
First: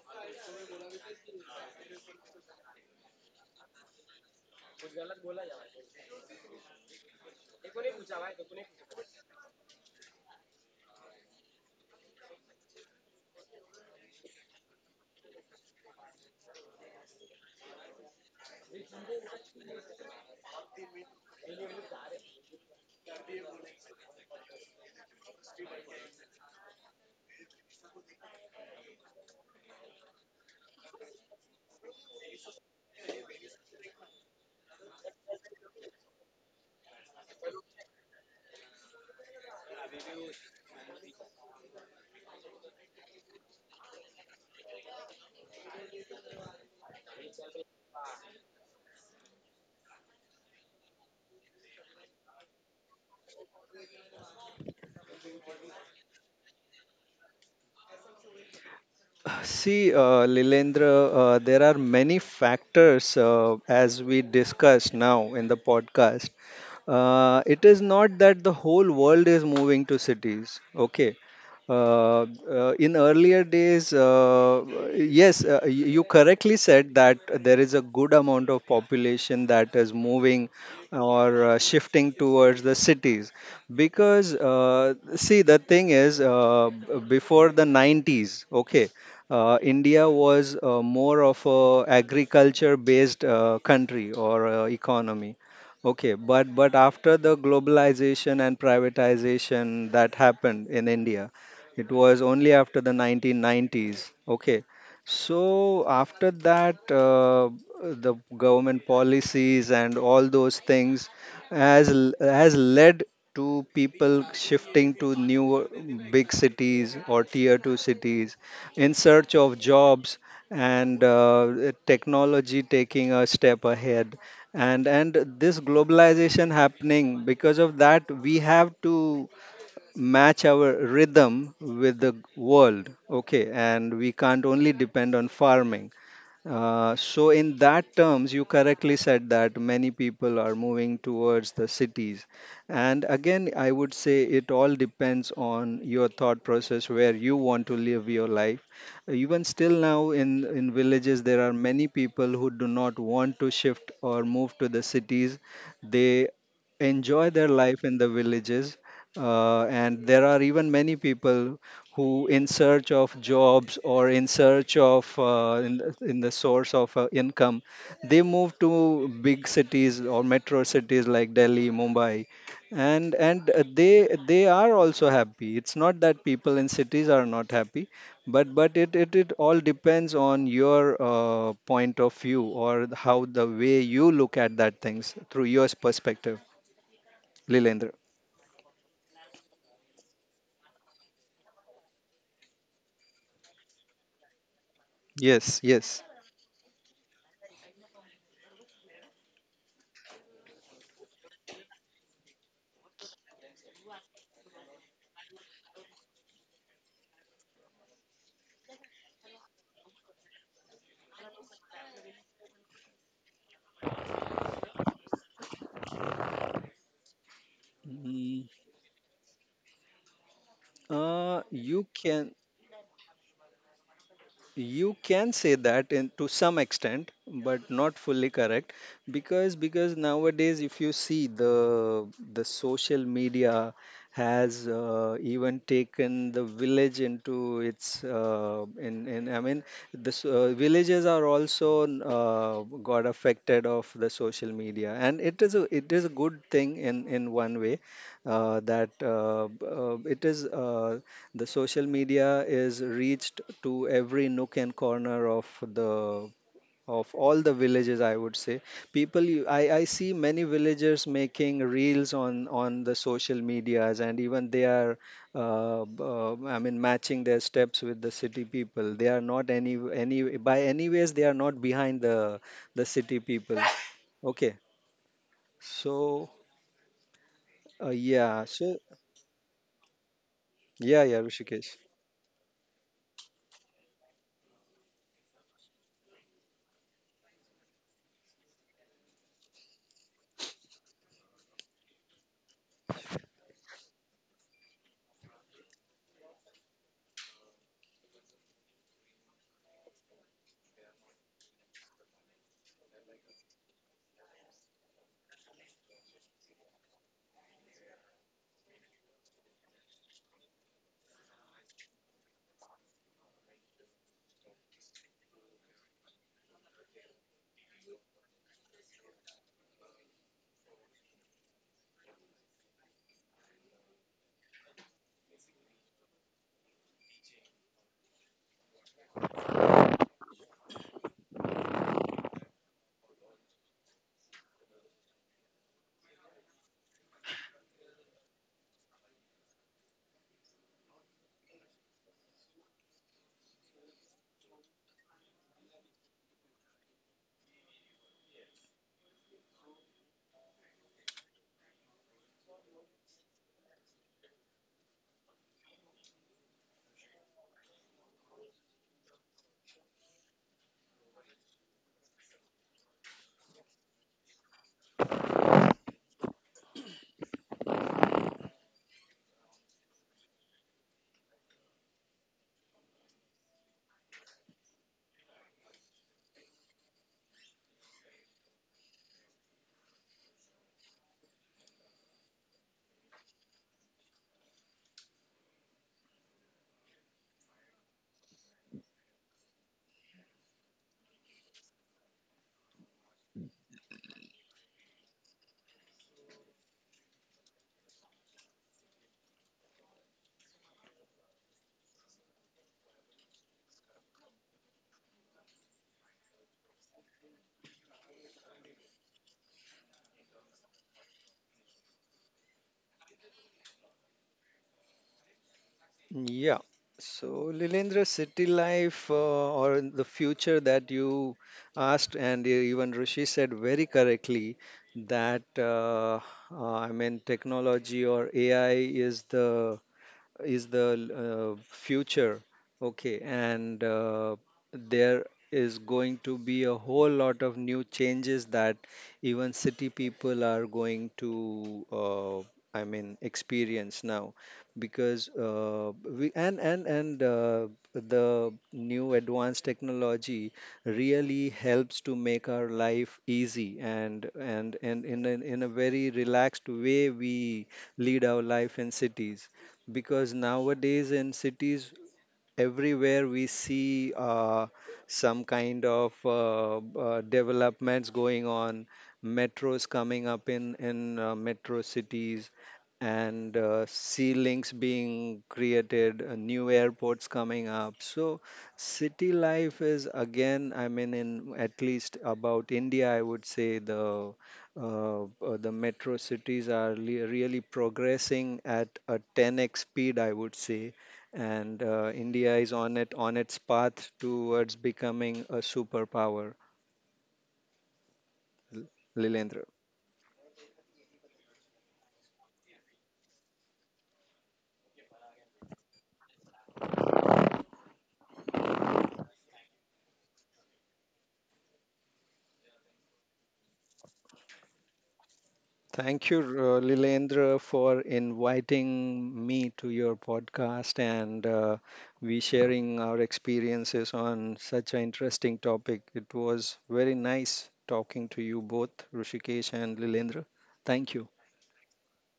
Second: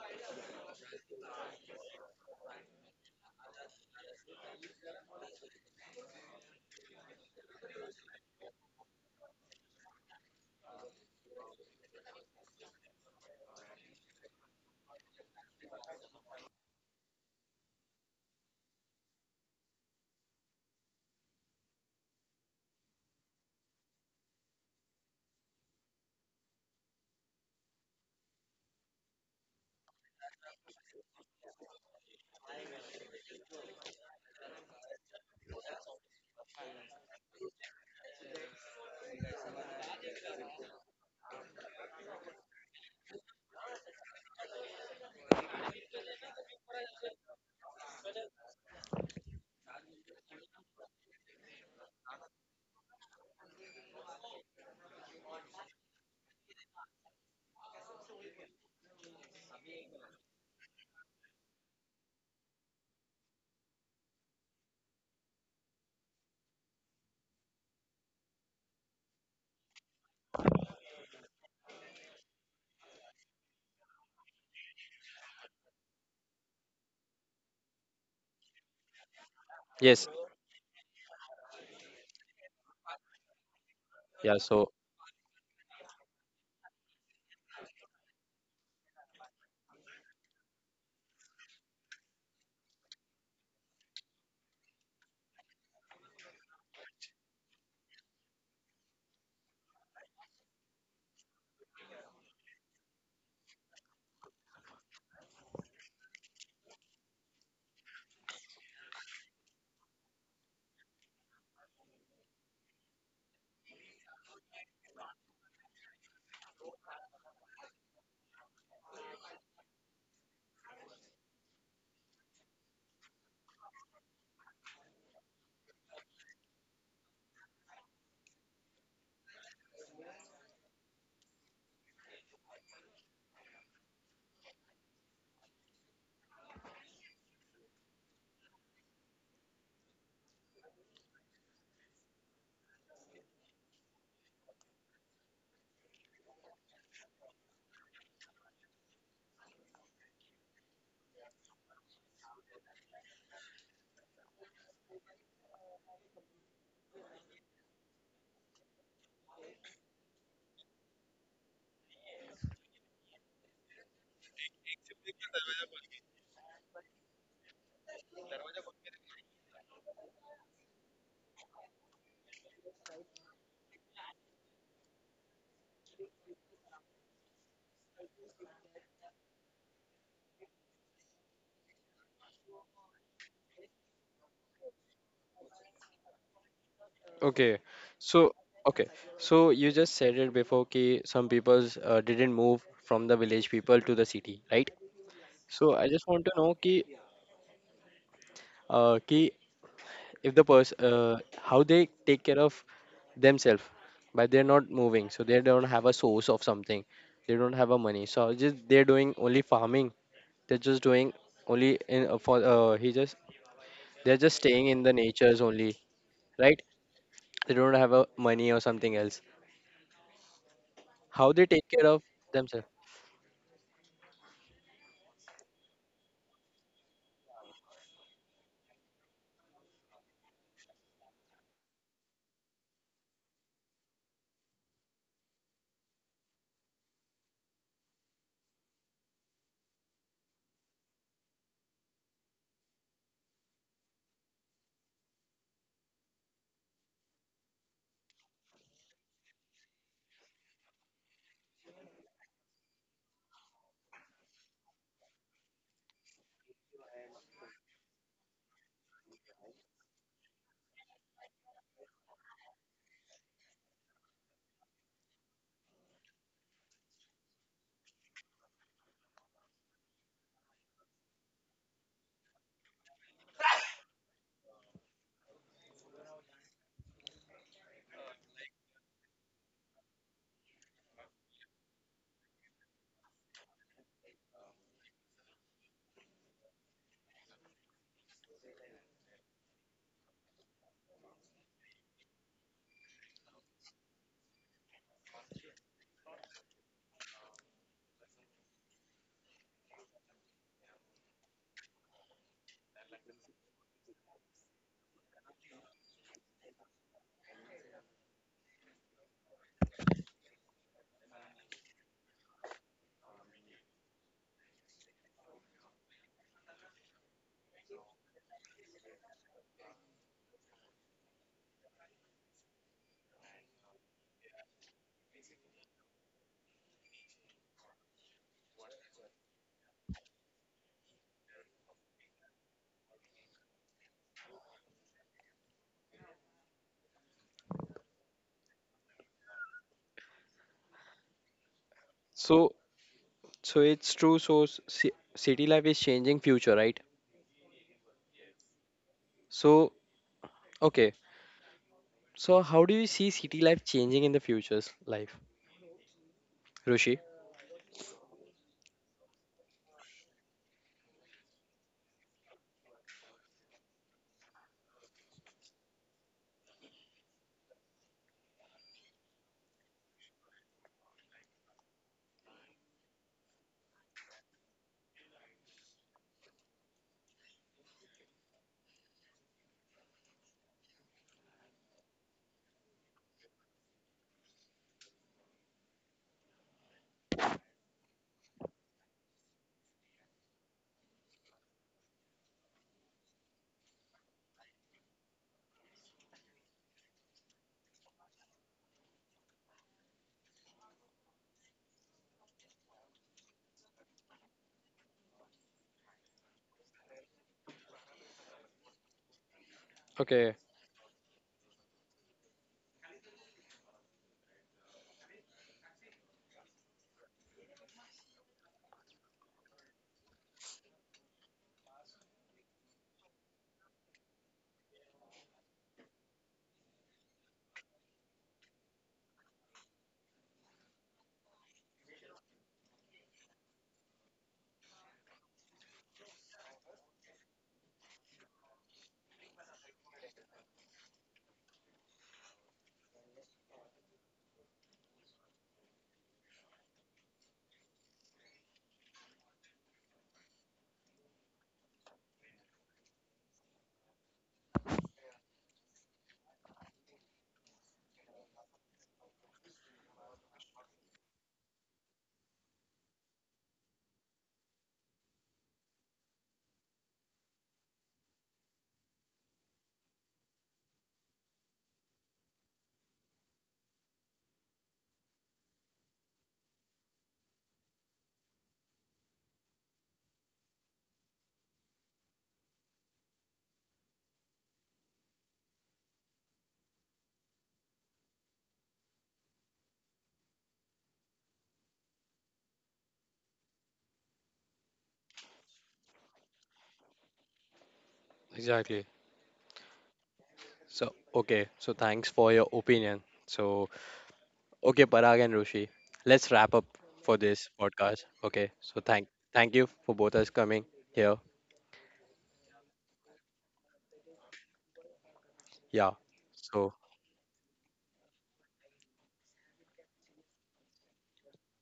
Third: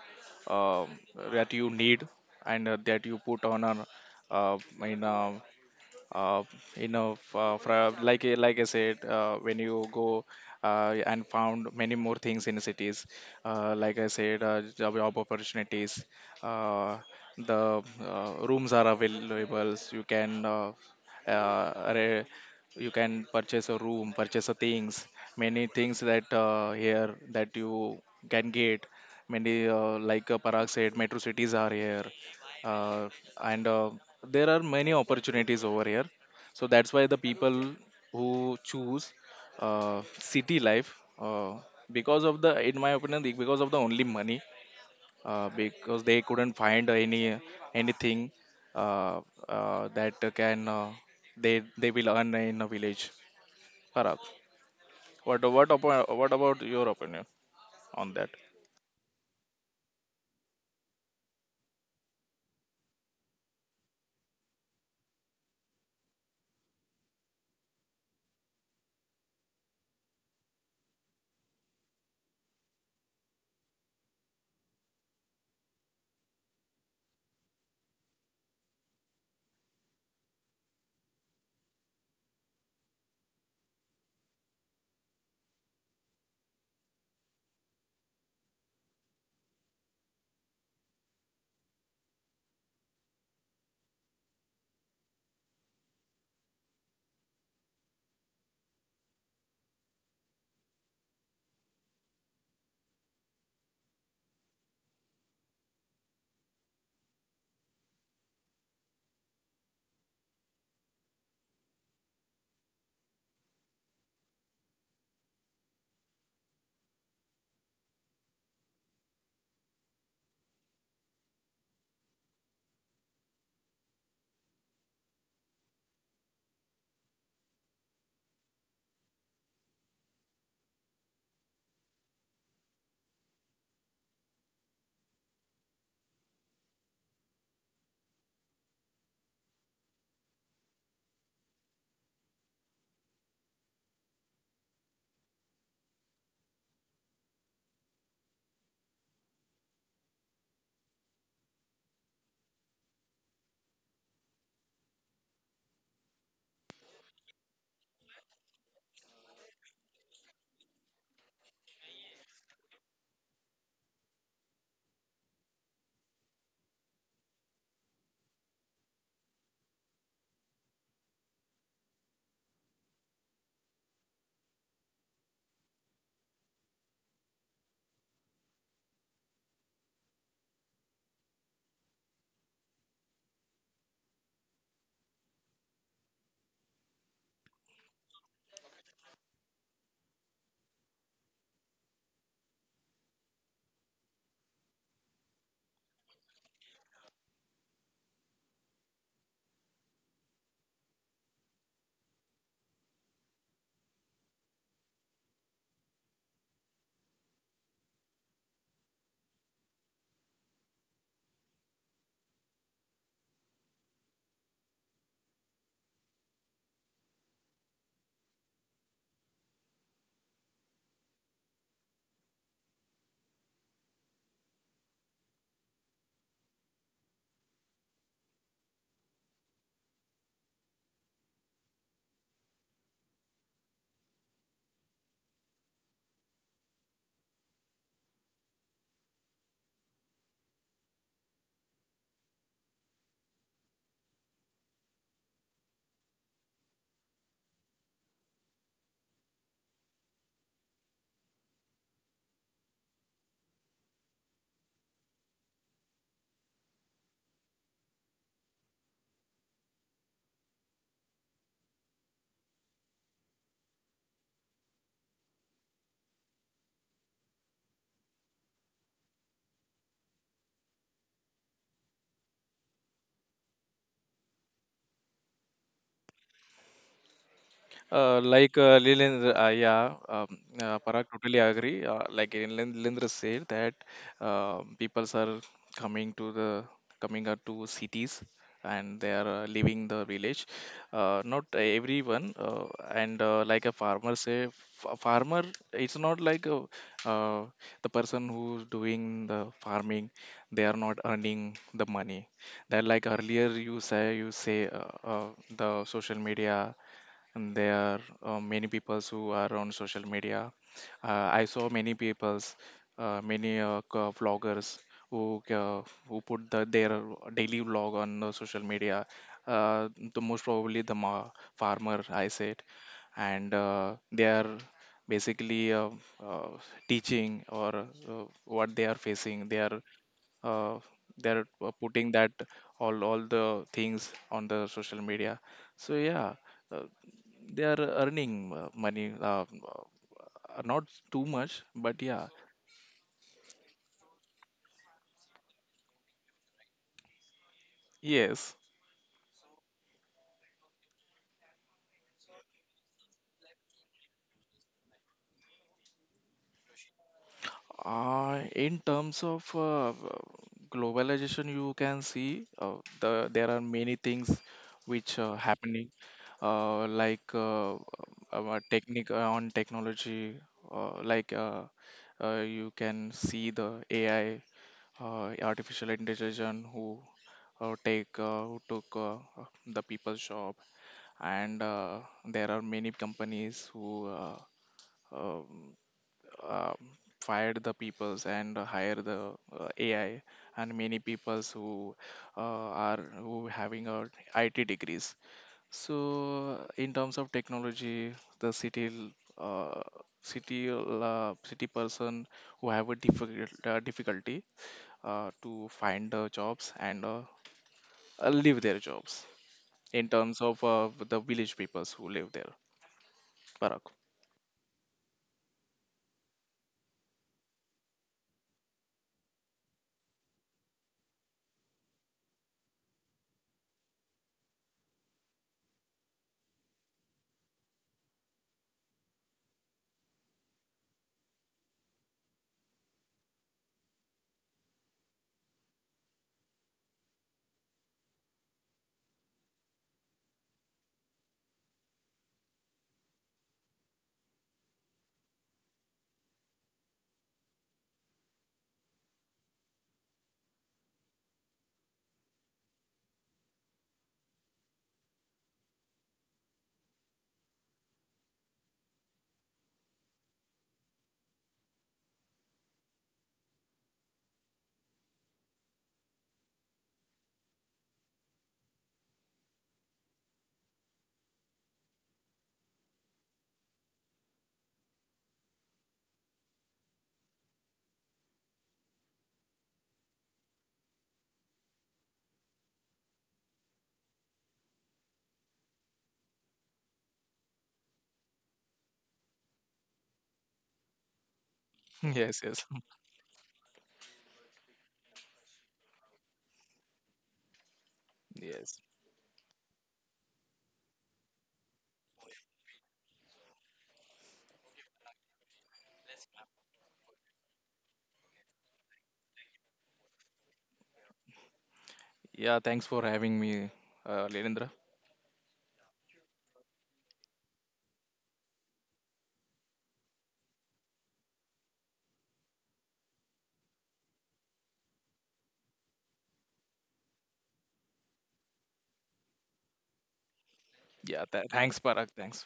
um that you need, and that you put on a, uh, in a uh, you know, like I said, when you go, and found many more things in cities, like I said, job opportunities, uh, the rooms are available. You can uh, re- purchase a room, purchase a things, many things that, here that you can get, many, like Parag said, metro cities are here, uh, and there are many opportunities over here, so that's why the people who choose city life, because of the, in my opinion, because of the only money, because they couldn't find anything, uh, that can they will earn in a village. Parag, what about your opinion on that? See, Lilendra, there are many factors as we discussed now in the podcast. It is not that the whole world is moving to cities. Okay. In earlier days, yes, you correctly said that there is a good amount of population that is Yes. moving or shifting towards the cities. Because, Yeah. So, see, the thing is, before the 90s, okay, India was more of a agriculture based country or economy. Okay, but after the globalization and privatization that happened in India, it was only after the 1990s. Okay, so after that, the government policies and all those things has led to people shifting to new big cities or tier two cities in search of jobs, and technology taking a step ahead, and this globalization happening. Because of that, we have to match our rhythm with the world. Okay, and we can't only depend on farming. So in that terms, you correctly said that many people are moving towards the cities. And again, I would say it all depends on your thought process, where you want to live your life. Even still now, in villages, there are many people who do not want to shift or move to the cities. They enjoy their life in the villages. And there are even many people who in search of jobs or in search of in the source of income, they move to big cities or metro cities like Delhi, Mumbai. And they are also happy. It's not that people in cities are not happy, but it all depends on your point of view, or how the way you look at that things through your perspective, okay. Lilendra. So, okay. So, you just said it before that some people didn't move from the village people to the city, right? Yes, So I yes. just want to know ki, ki if the person how they take care of themselves, but they're not moving so they don't have a source of something, they don't have a money, so just they're doing only farming, they're just doing only in for he just they're just staying in the natures only, right? They don't have a Mm, money or something else, how they Uh, take care you of can themselves. you can say that, in, to some extent, but not fully correct. Because nowadays, if you see the social media has even taken the village into its, uh, in I mean, the villages are also uh, got affected of the social media. And it is a, it is a good thing in one way. That b- it is The social media is reached to every nook and corner of the of all the villages, I would say. People, I see many villagers making reels on the social medias, and even they are I mean, matching their steps with the city people. They are not, any any by any ways, they are not behind the city people. Okay. so uh, yeah Like, so Lilendra, yeah, yeah, Parag, yeah, totally Rishikesh. agree. Like Lilendra said that, peoples are coming to the coming out to cities, and they are leaving the village. Not everyone. And like a a farmer, it's not like a, uh, the person who's doing the farming. They are not earning the money. That, like, earlier you say, the social media, and there are many peoples who are on social media. I saw many peoples, many, vloggers, who uh, who put the, their daily vlog on the social media. Uh, the most probably the farmer, I said, and they are basically, uh, teaching, or what they are facing. Uh, they are putting that all the things on the social media. So, yeah, uh, they are earning money, not too much, but yeah. So, so it's true. So city life is changing future, right? Yes. So okay, so how do you see city life changing in the future's life, Rushi? In terms of globalization, you can see, there are many things which are happening, like, technique on technology, like, you can see the AI, artificial intelligence, who take who took, the people's job, and there are many companies who um, uh, fired the peoples and hire the AI, and many peoples who uh, are who having a IT degrees. So in terms of technology, the l- uh, city person who have a difficulty to find jobs, and leave their jobs in Okay. terms of the village peoples who live there. Parag. Yeah. So, Lilendra, city life or in the future that you asked, and even Rishi said very correctly that, I mean, technology or AI is the is the future. Okay, and there is going to be a whole lot of new changes that even city people are going to, I mean, experience now. Because we and the new advanced technology really helps to make our life easy, and in a very relaxed way, we lead our life in cities. Because nowadays in cities, everywhere we see some kind of developments going on. Metros coming up in metro cities, and sea links being created, new airports coming up. So city life is, again, I mean, in, at least about India, I would say the metro cities are really progressing at a 10x speed, I would say. And Yes, India yes, is on it, on its path towards becoming a superpower. yes. Exactly. L- Lilendra, So, okay. So, thanks for your opinion. So, okay, Parag and Rushi, let's wrap up for this podcast. Okay. So, thank you for both us coming here. Yeah, thanks for having me, Lilendra. Yeah. thank you, So, Lilendra, for inviting me to your podcast, and we sharing our experiences on such an interesting topic. It was very nice talking to you both, Rishikesh and Lilendra. Thank Yeah, you. Thanks, Parag. Thanks.